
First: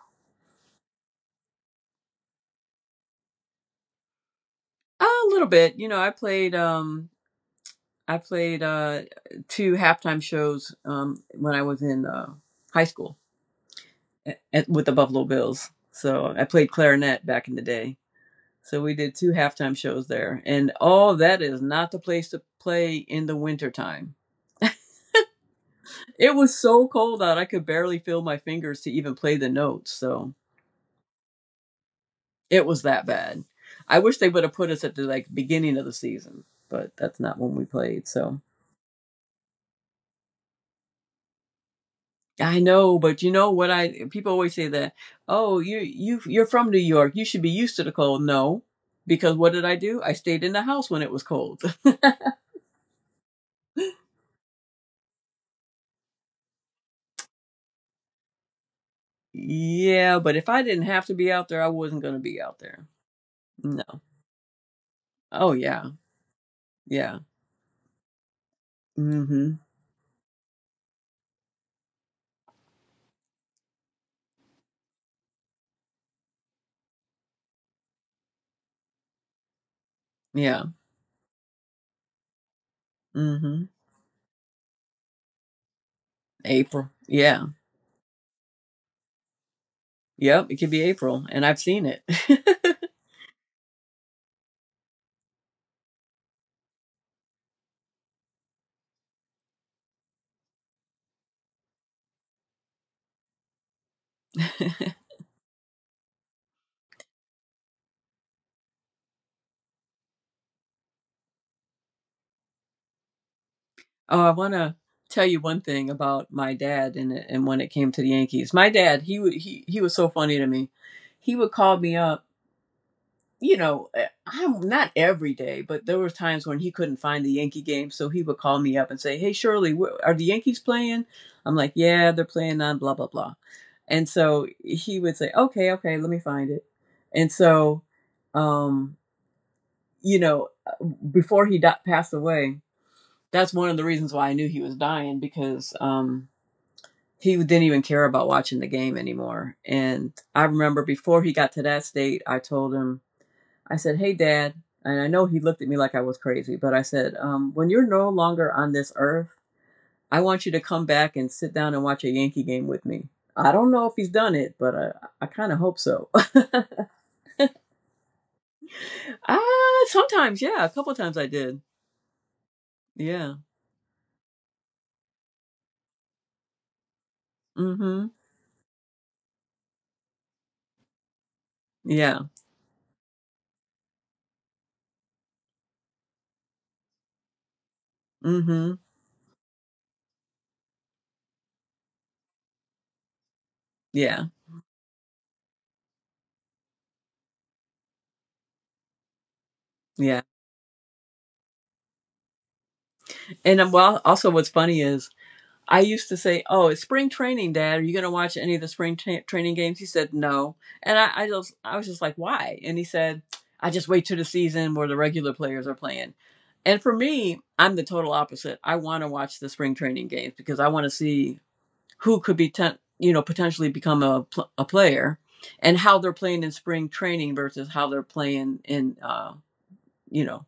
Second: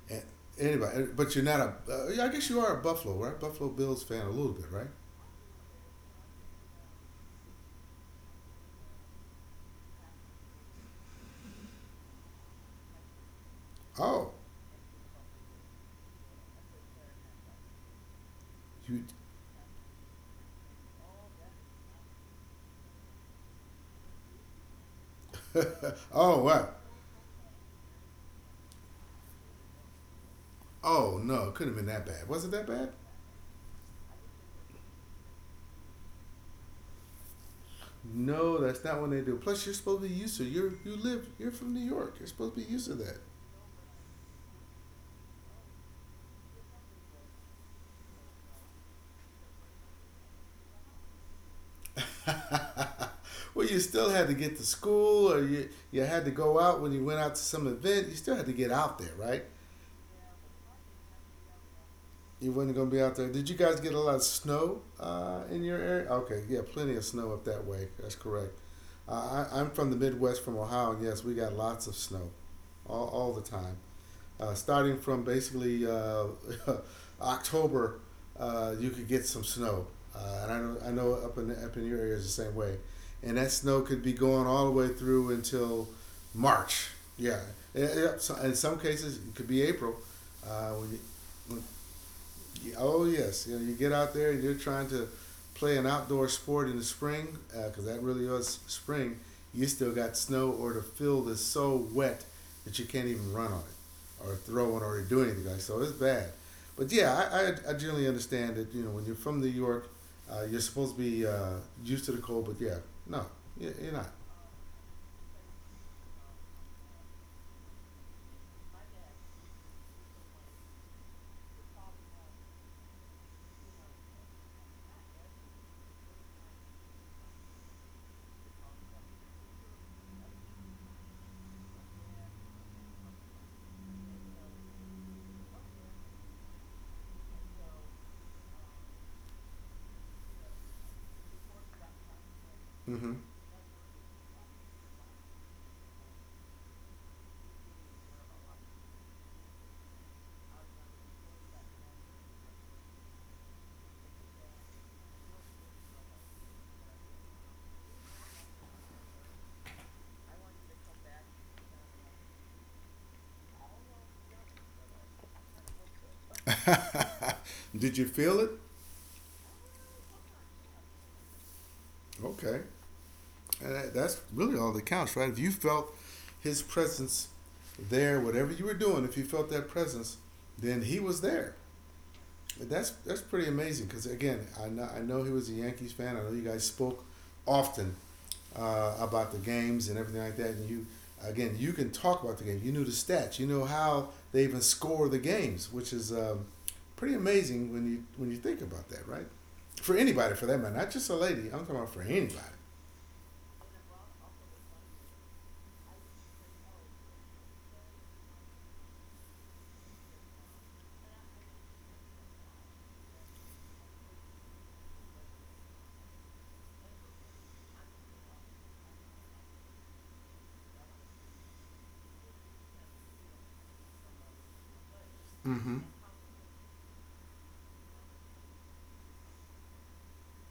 And anybody, but you're not a. Yeah, I guess you are a Buffalo, right? Buffalo Bills fan a little bit, right? A little bit. You know, I played two halftime shows when I was in high school Oh, with the Buffalo Bills. So I played clarinet back in the day. So we you. did two halftime shows there. And oh, that is not the place to play in the wintertime. It Oh, was what? so cold out I could barely feel my fingers to even play the notes. So Oh no, it couldn't have been that bad. Was it that it was bad? that bad. I wish they would have put us at the like beginning of the season, but that's not when we played. So No, that's not what they do. Plus, you're supposed to be used to you. You live. You're from New York. You're supposed to I be used to know, but you know what I people always say that, "Oh, you're from New York. You should be used to the cold." No, because what did I do? I stayed in the house when it was cold. that. Well, you still had to get to school, or you had to go out when you went out to some event. You still had to get out there, right? yeah, but if I didn't have to be out there, I wasn't going to be You out weren't there. going to be out there. Did you guys No. get a lot of snow Oh in your yeah. area? Okay, yeah, plenty of Yeah. snow up that way. That's correct. mm Uh, I, Mhm. I'm from the Midwest, from Ohio, and yes, we got lots of snow, all the time. Starting from basically October, you could get some snow. Uh, and I Yeah. know, I know up in up in your area is the same way, and mm that Mhm. snow could be going all the way through until March. April. Yeah, Yeah. so- in some cases it could be April. Yep, it Uh, could be when, you, April, and I've when seen it. oh yes, you know you get out there and you're trying to play an outdoor sport in the spring because that really is spring. You still got snow or the field is so wet that you can't even run on it or throw on it or do anything like that. So. It's bad. But yeah, I generally understand that you know when you're from New York, you're supposed to be used to the cold. But yeah, no, you- you're not. Oh, I want to tell you one thing about my dad and when it came to the Yankees. My dad, he would he was so funny to me. He would call me up, you know, I'm not every day, but there were times when he couldn't find the Yankee game, so he would call me up and say, "Hey Shirley, are the Yankees playing?" I'm like, "Yeah, they're playing on blah blah blah." And so he would say, "Okay, okay, let me find it." And so um you know, uh, before he passed away, Mm-hmm. that's one of the reasons why I knew he was dying because he didn't even care about watching the game anymore. And I remember before he got to that state, I told him, I said, "Hey, Dad," and I know he looked at me like I was crazy, but I said, "When you're no longer on this earth, I want you to come back and sit down and watch a Yankee game with me." I don't know if he's done it, but I kind of hope so. Did you feel it? Ah, sometimes, yeah, a couple of times I did. Okay. Yeah. And that's really all that counts, right? If you felt his presence Mm-hmm. there, whatever you were doing, if you felt that presence, then he was there. Yeah. That's pretty amazing because again, I know he was a Yankees fan. I know you guys spoke often Mm-hmm. About the games and everything like that. And you again, you can talk about the game. You knew the stats. You know how Yeah. they even score the games, which is pretty amazing when you think about that, right? For Yeah. anybody, for that matter, not just a lady. I'm talking about for anybody. And well, also what's funny is I used to say, "Oh, it's spring training, Dad. Are you going to watch any of the spring training games?" He said, "No," and I just, I was just like, "Why?" And he said, "I just wait till the season where the regular players are playing." And for me, I'm the total opposite. I want to watch the spring training games because I want to see who could be, you know, potentially become a a player, Mm-hmm. and how they're playing in spring training versus how they're playing in, you know,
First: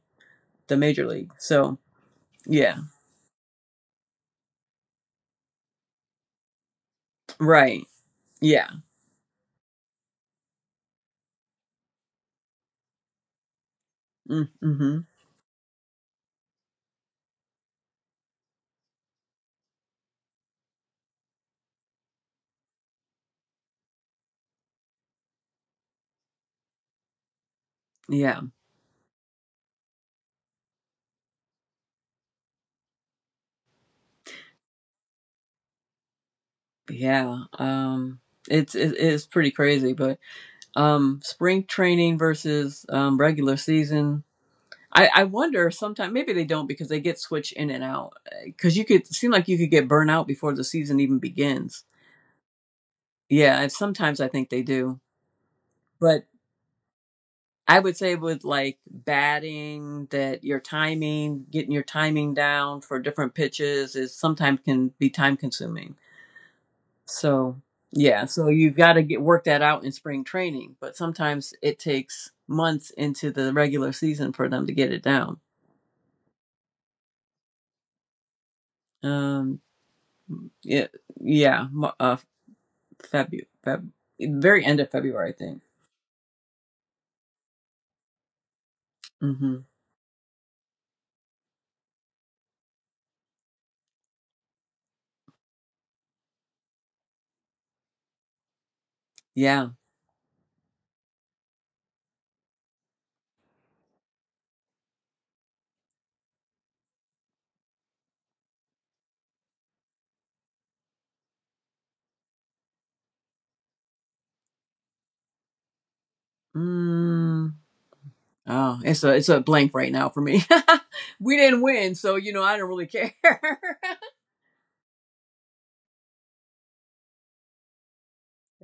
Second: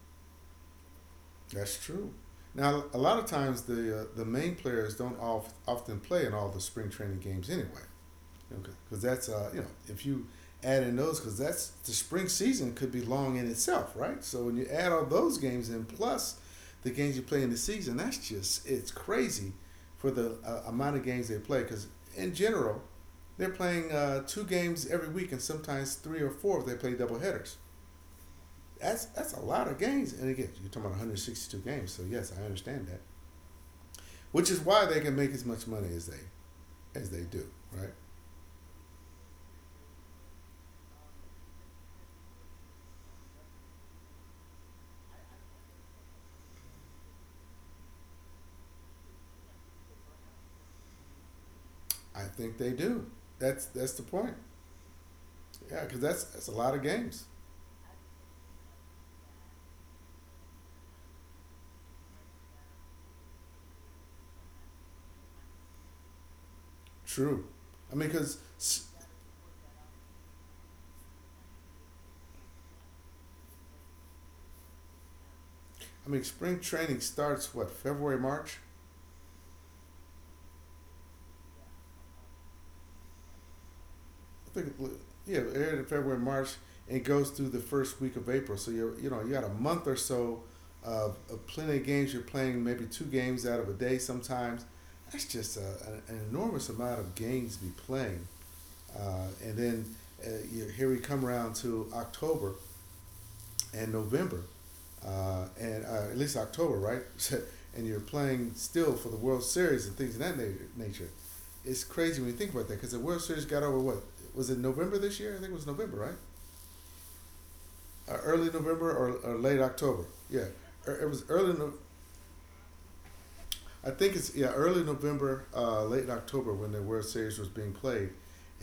the major league. So That's true. yeah, Now, a lot of times the main players don't off, often play in all the spring training games right, anyway. yeah. Okay. Because that's you know if you add in those because that's the spring season could be long in itself, right? So Mm, when you add mhm. all those games in plus the games you play in the season, that's just it's crazy for the amount of games they play. Because in general, they're playing 2 games every week and sometimes 3 or 4 if they play double headers. Yeah. That's a lot of games. And again, you're talking about 162 games. So yes, I understand that. Which is why they can make as much money as they Yeah. do, right? It's pretty crazy, but spring training versus regular season. I wonder sometimes maybe they don't because they get switched in and out cuz you could seem like you could get burnt out before the season even begins. I think they do. Yeah, That's and that's the sometimes I point. think they do. Yeah, because that's But that's a lot of games. I would say with like batting that your timing, getting your timing down for different pitches is sometimes can be time consuming. True. So, I mean, yeah, because so you've got to get work that out in spring training, but sometimes it takes months into the regular season for them to get it down. I mean, spring training starts what February March. Um, yeah, yeah, uh, February, Feb, I very think end of February, I yeah, it think. aired in February, March, and it goes through the first week of April. So you know you got a Hmm. month or so of plenty of games. You're playing maybe 2 games out of a day sometimes. That's just an enormous amount of games to be playing. Uh, and Yeah. then here we come around to October, and November, and at least October, right? And you're playing still for the World Series and things of that nature. It's crazy when you think about that because the World Series got over what was it November this year? I think it was November, right? Mm. Early Oh, November or, it's or a late blank right October? now for me. Yeah. It was We early. didn't No- win, so you know I don't really care. I think it's early November, late October when the World Series was being played,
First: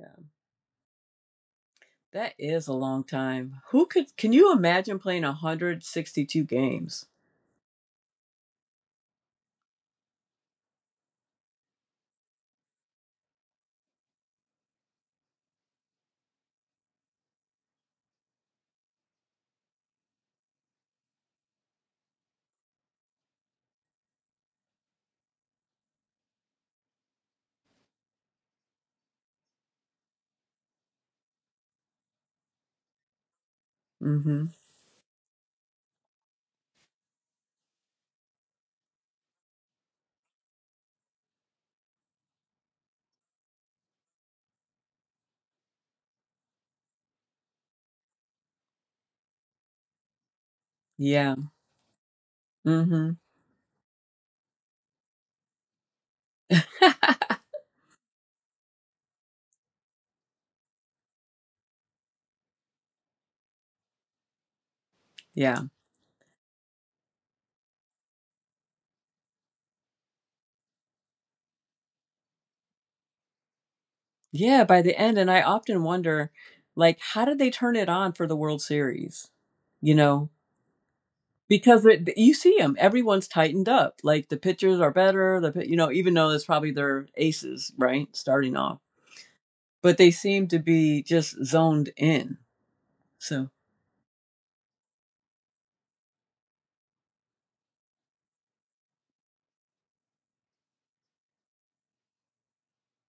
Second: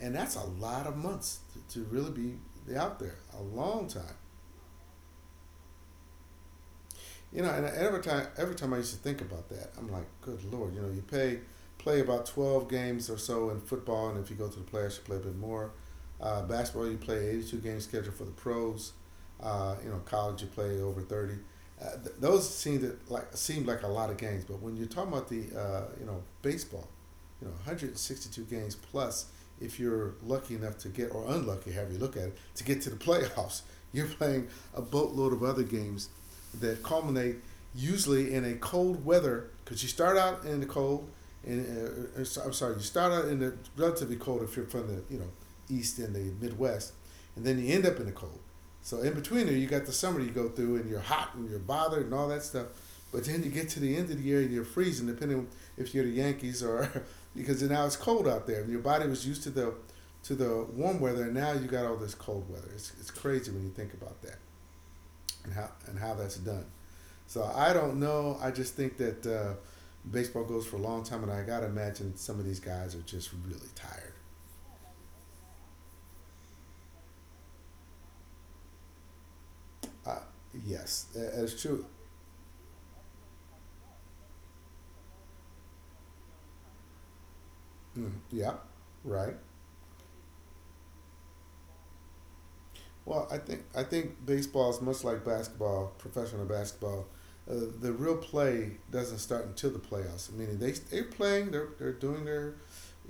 and that's a lot of months to really that is a be out long there a time. Who long time. could? Can you imagine playing 162 games? And every time I used to think about that, I'm like, good lord, you pay play about 12 games or so in football, and if you go to the playoffs, you play a bit more. Basketball, you play 82 game schedule for the pros. College, you play over 30. Those seemed like a lot of games, but when you're talking about the you know baseball, 162 games plus, if you're lucky enough to get, or unlucky, however you look at it, to get to the playoffs, you're Hmm. playing a boatload of other games that culminate usually in a cold weather because you start out in the cold and I'm sorry, you start out in the relatively cold if you're from the east and the Midwest, and then you end up in the cold. So in between there, you got the summer you go through, and you're Yeah. hot and you're bothered and all that stuff. Mm-hmm. But then you get to the end of the year and you're freezing, depending on if you're the Yankees or because now it's cold out there. And your body was used to the warm weather, and now you got all this cold weather. It's crazy when you think about that and Yeah. how that's done. So I don't know. I just think that baseball goes for a long time, and I gotta imagine some of these guys are just really tired. Yeah, by the end. And I often wonder, like, how did they turn it on for the World Series? You Uh, know, yes, that's true. because you see them, everyone's tightened up. Like, the pitchers are better, the, you know, even though it's probably their aces, right? Yeah, Starting off. right. But they seem to be just zoned in. Well, I So, think I think baseball is much like basketball, professional basketball. Uh, the real play doesn't start until the playoffs. Meaning they're playing, they're doing their,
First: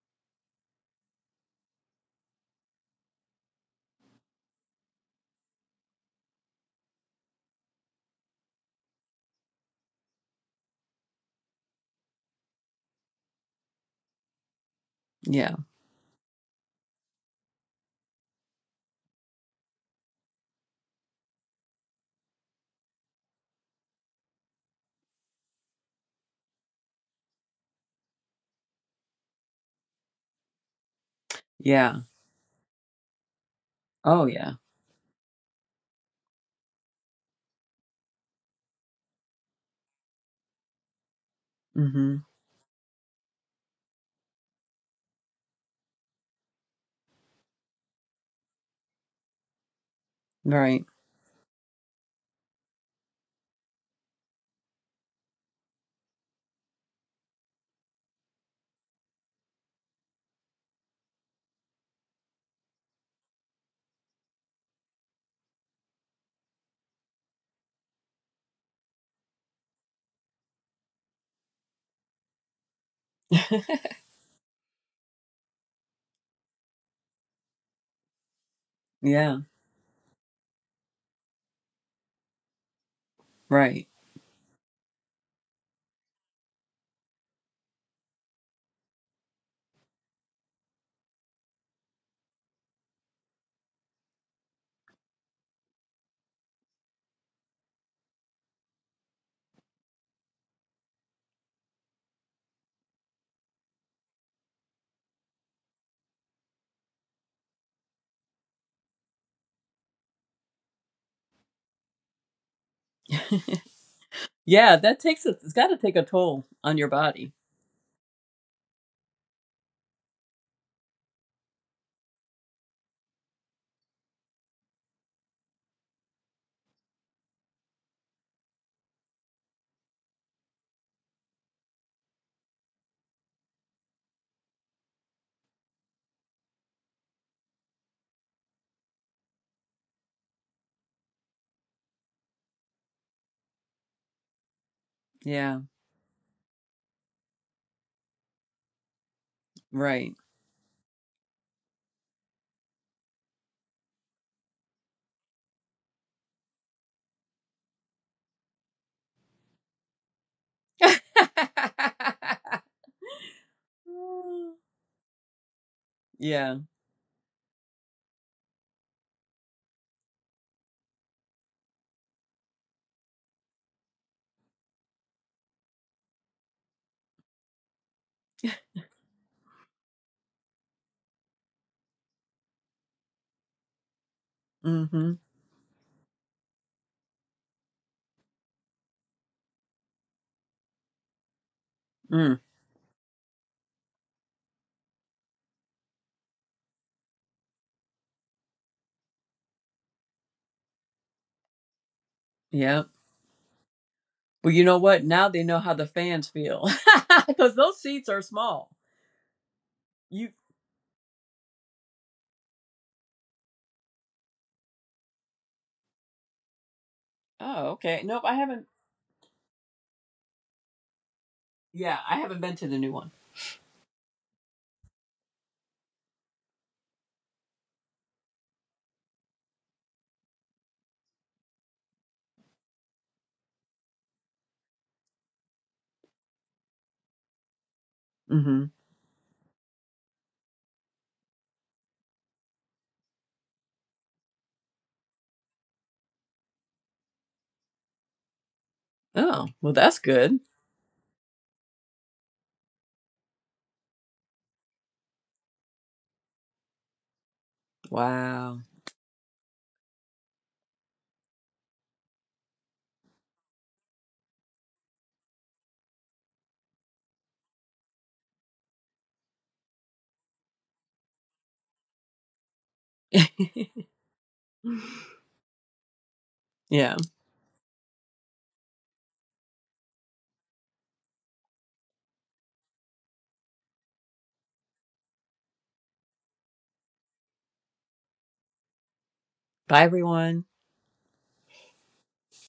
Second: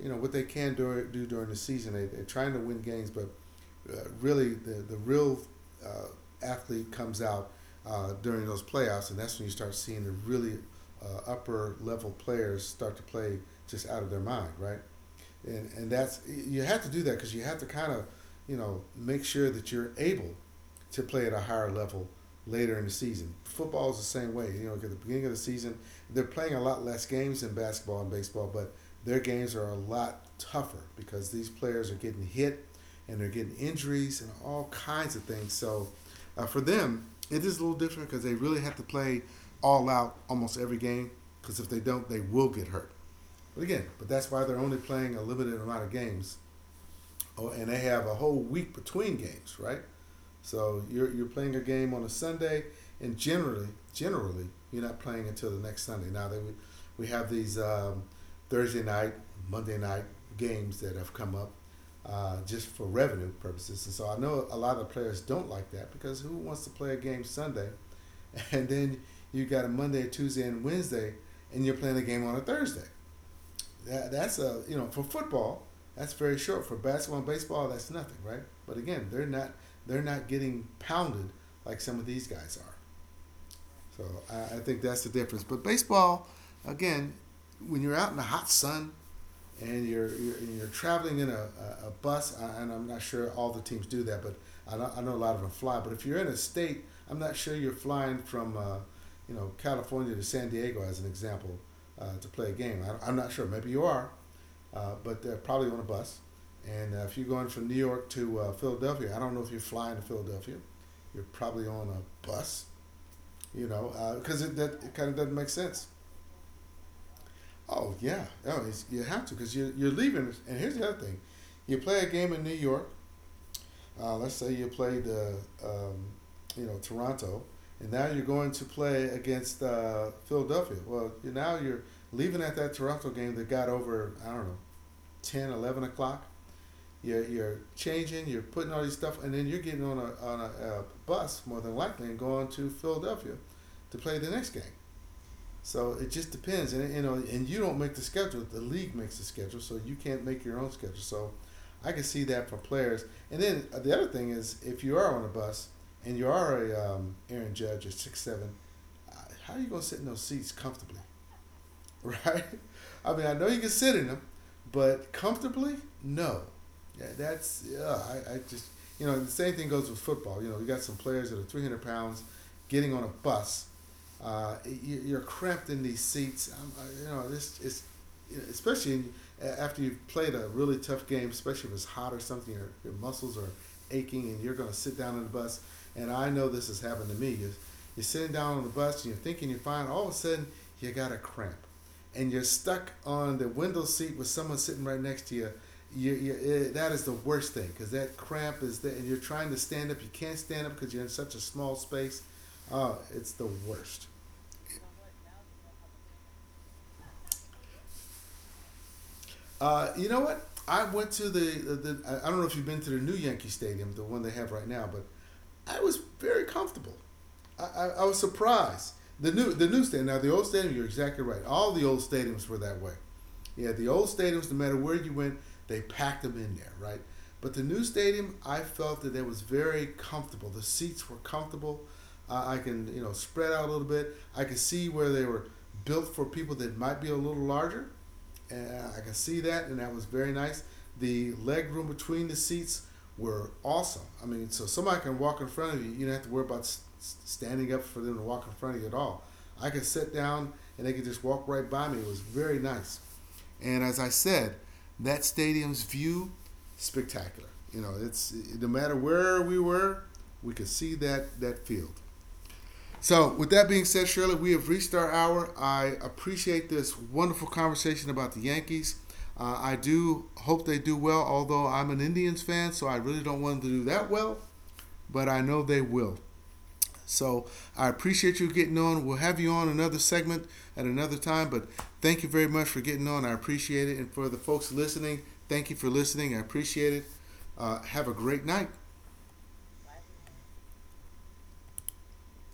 you know, what they can do during the season. They're trying to win games, but really the real uh, athlete comes out during those playoffs, and that's when you start seeing the really upper level players start to play just out of their mind, right? yeah. And that's, you have to do that because you have to kind of make sure that you're able to play at a higher level later in the season. Football is the same way. You know, at the beginning of the season, they're playing a lot less games than basketball and baseball, but their games are a lot tougher because these players are Yeah. getting hit and they're getting injuries Oh, and yeah. all kinds of things. So for them, it is a little different because they really have to play all out almost every game because if they don't, Mm-hmm. they will get hurt. But again, but that's why they're only playing a limited amount of games. Oh, and they have a whole week between games, right? So Right. you're playing a game on a Sunday, and generally, you're not playing until the next Sunday. Now that we have these Thursday night, Monday night games that have come up just for revenue purposes, and so I know a lot of the players don't like that because who wants to play a game Sunday, and then you got a Monday, Tuesday, and Wednesday, and you're playing a game on a Thursday that, that's a you know for football that's very short, for basketball and baseball that's nothing, right? But again, they're Yeah. not they're not getting pounded like some of these guys are. Right. So I think that's the difference, but baseball, again, when you're out in the hot sun and you're traveling in a bus, and I'm not sure all the teams do that, but I, don't, I know a lot of them fly, but if you're in a state, I'm not sure you're flying from California to San Diego as an example to play a game. I'm not sure, maybe you are, but they're probably on a bus. And if you're going from New York to Philadelphia, I don't know if you're flying to Philadelphia. You're probably on a bus, you know, because Yeah. that it That kind of takes doesn't make it's got to sense. take a toll on your body. Oh yeah, you have to, because you're leaving. And here's the other thing: you play a game in New York. Let's say you played um, Toronto, and now you're going to play against Philadelphia. Well, now you're leaving at that Toronto game that got over, I don't know, 10, 11 o'clock. You're changing, you're putting all these stuff, and then you're getting on a bus, more than likely, and going to Philadelphia to play the next game. Yeah. So it just depends, and you know, and you don't make the schedule. The league makes the schedule, so you Right. can't make your own schedule. So I can see that for players. And then the other thing is, if you are on a bus and you are a Aaron Judge or 6'7", how are you gonna sit in those seats comfortably? Right? I mean, I know you can sit in them, but comfortably, no. Yeah. Yeah, that's yeah. I just the same thing goes with football. You know, you got some players that are 300 pounds getting on a bus. You're cramped in these seats. This is especially after you've played a really tough game, especially if it's hot or something, your muscles are aching, and you're going to sit Mm-hmm. down on the bus. And I know this has happened to me. You're sitting down on the bus and you're thinking you're fine. All of a sudden, you got a cramp and Mm. you're stuck on the window seat with someone sitting right next to you, that is the worst thing because that cramp is there, and you're trying to stand up. You can't stand up because you're in such a small space. Yeah. Oh, it's the worst. Well, you know what? Now they know how the fans feel because those seats are small. You know You. what? I went to the I don't know if you've been to the new Yankee Stadium, the one they have right now, but I was very comfortable. Oh, okay. I was Nope, I haven't. surprised. The new stadium, now the old stadium, you're exactly right. All the Yeah, old I haven't stadiums been were to the that new way. one. Yeah, the old stadiums, no matter where you went, they packed them in there, right? But the new stadium, I felt that it was very comfortable. The seats were comfortable. I can spread out a little bit. I could see where they were built for people that might be a little larger. Mm-hmm. And I can see that, and that was very nice. The leg room between the seats were awesome. I mean, so somebody can walk in front of you. You don't have to worry about standing up for them to walk in front of you at all. Oh, I well, could that's sit good. down and they could just walk right by me. It was very nice. And as I said, that stadium's view, spectacular. You know, it's Wow. no matter where we were, we could see that field. So, with that being said, Shirley, we have reached our hour. I appreciate this wonderful conversation about the Yankees. I do hope they do well, although I'm an Indians fan, so I really don't want them to do that well, but I know they will. Yeah. So I appreciate you getting on. We'll have you on another segment at another time, but thank you very much for getting on. I appreciate it. And for the folks listening, thank you for listening. I appreciate it. Have a great night. Bye, everyone.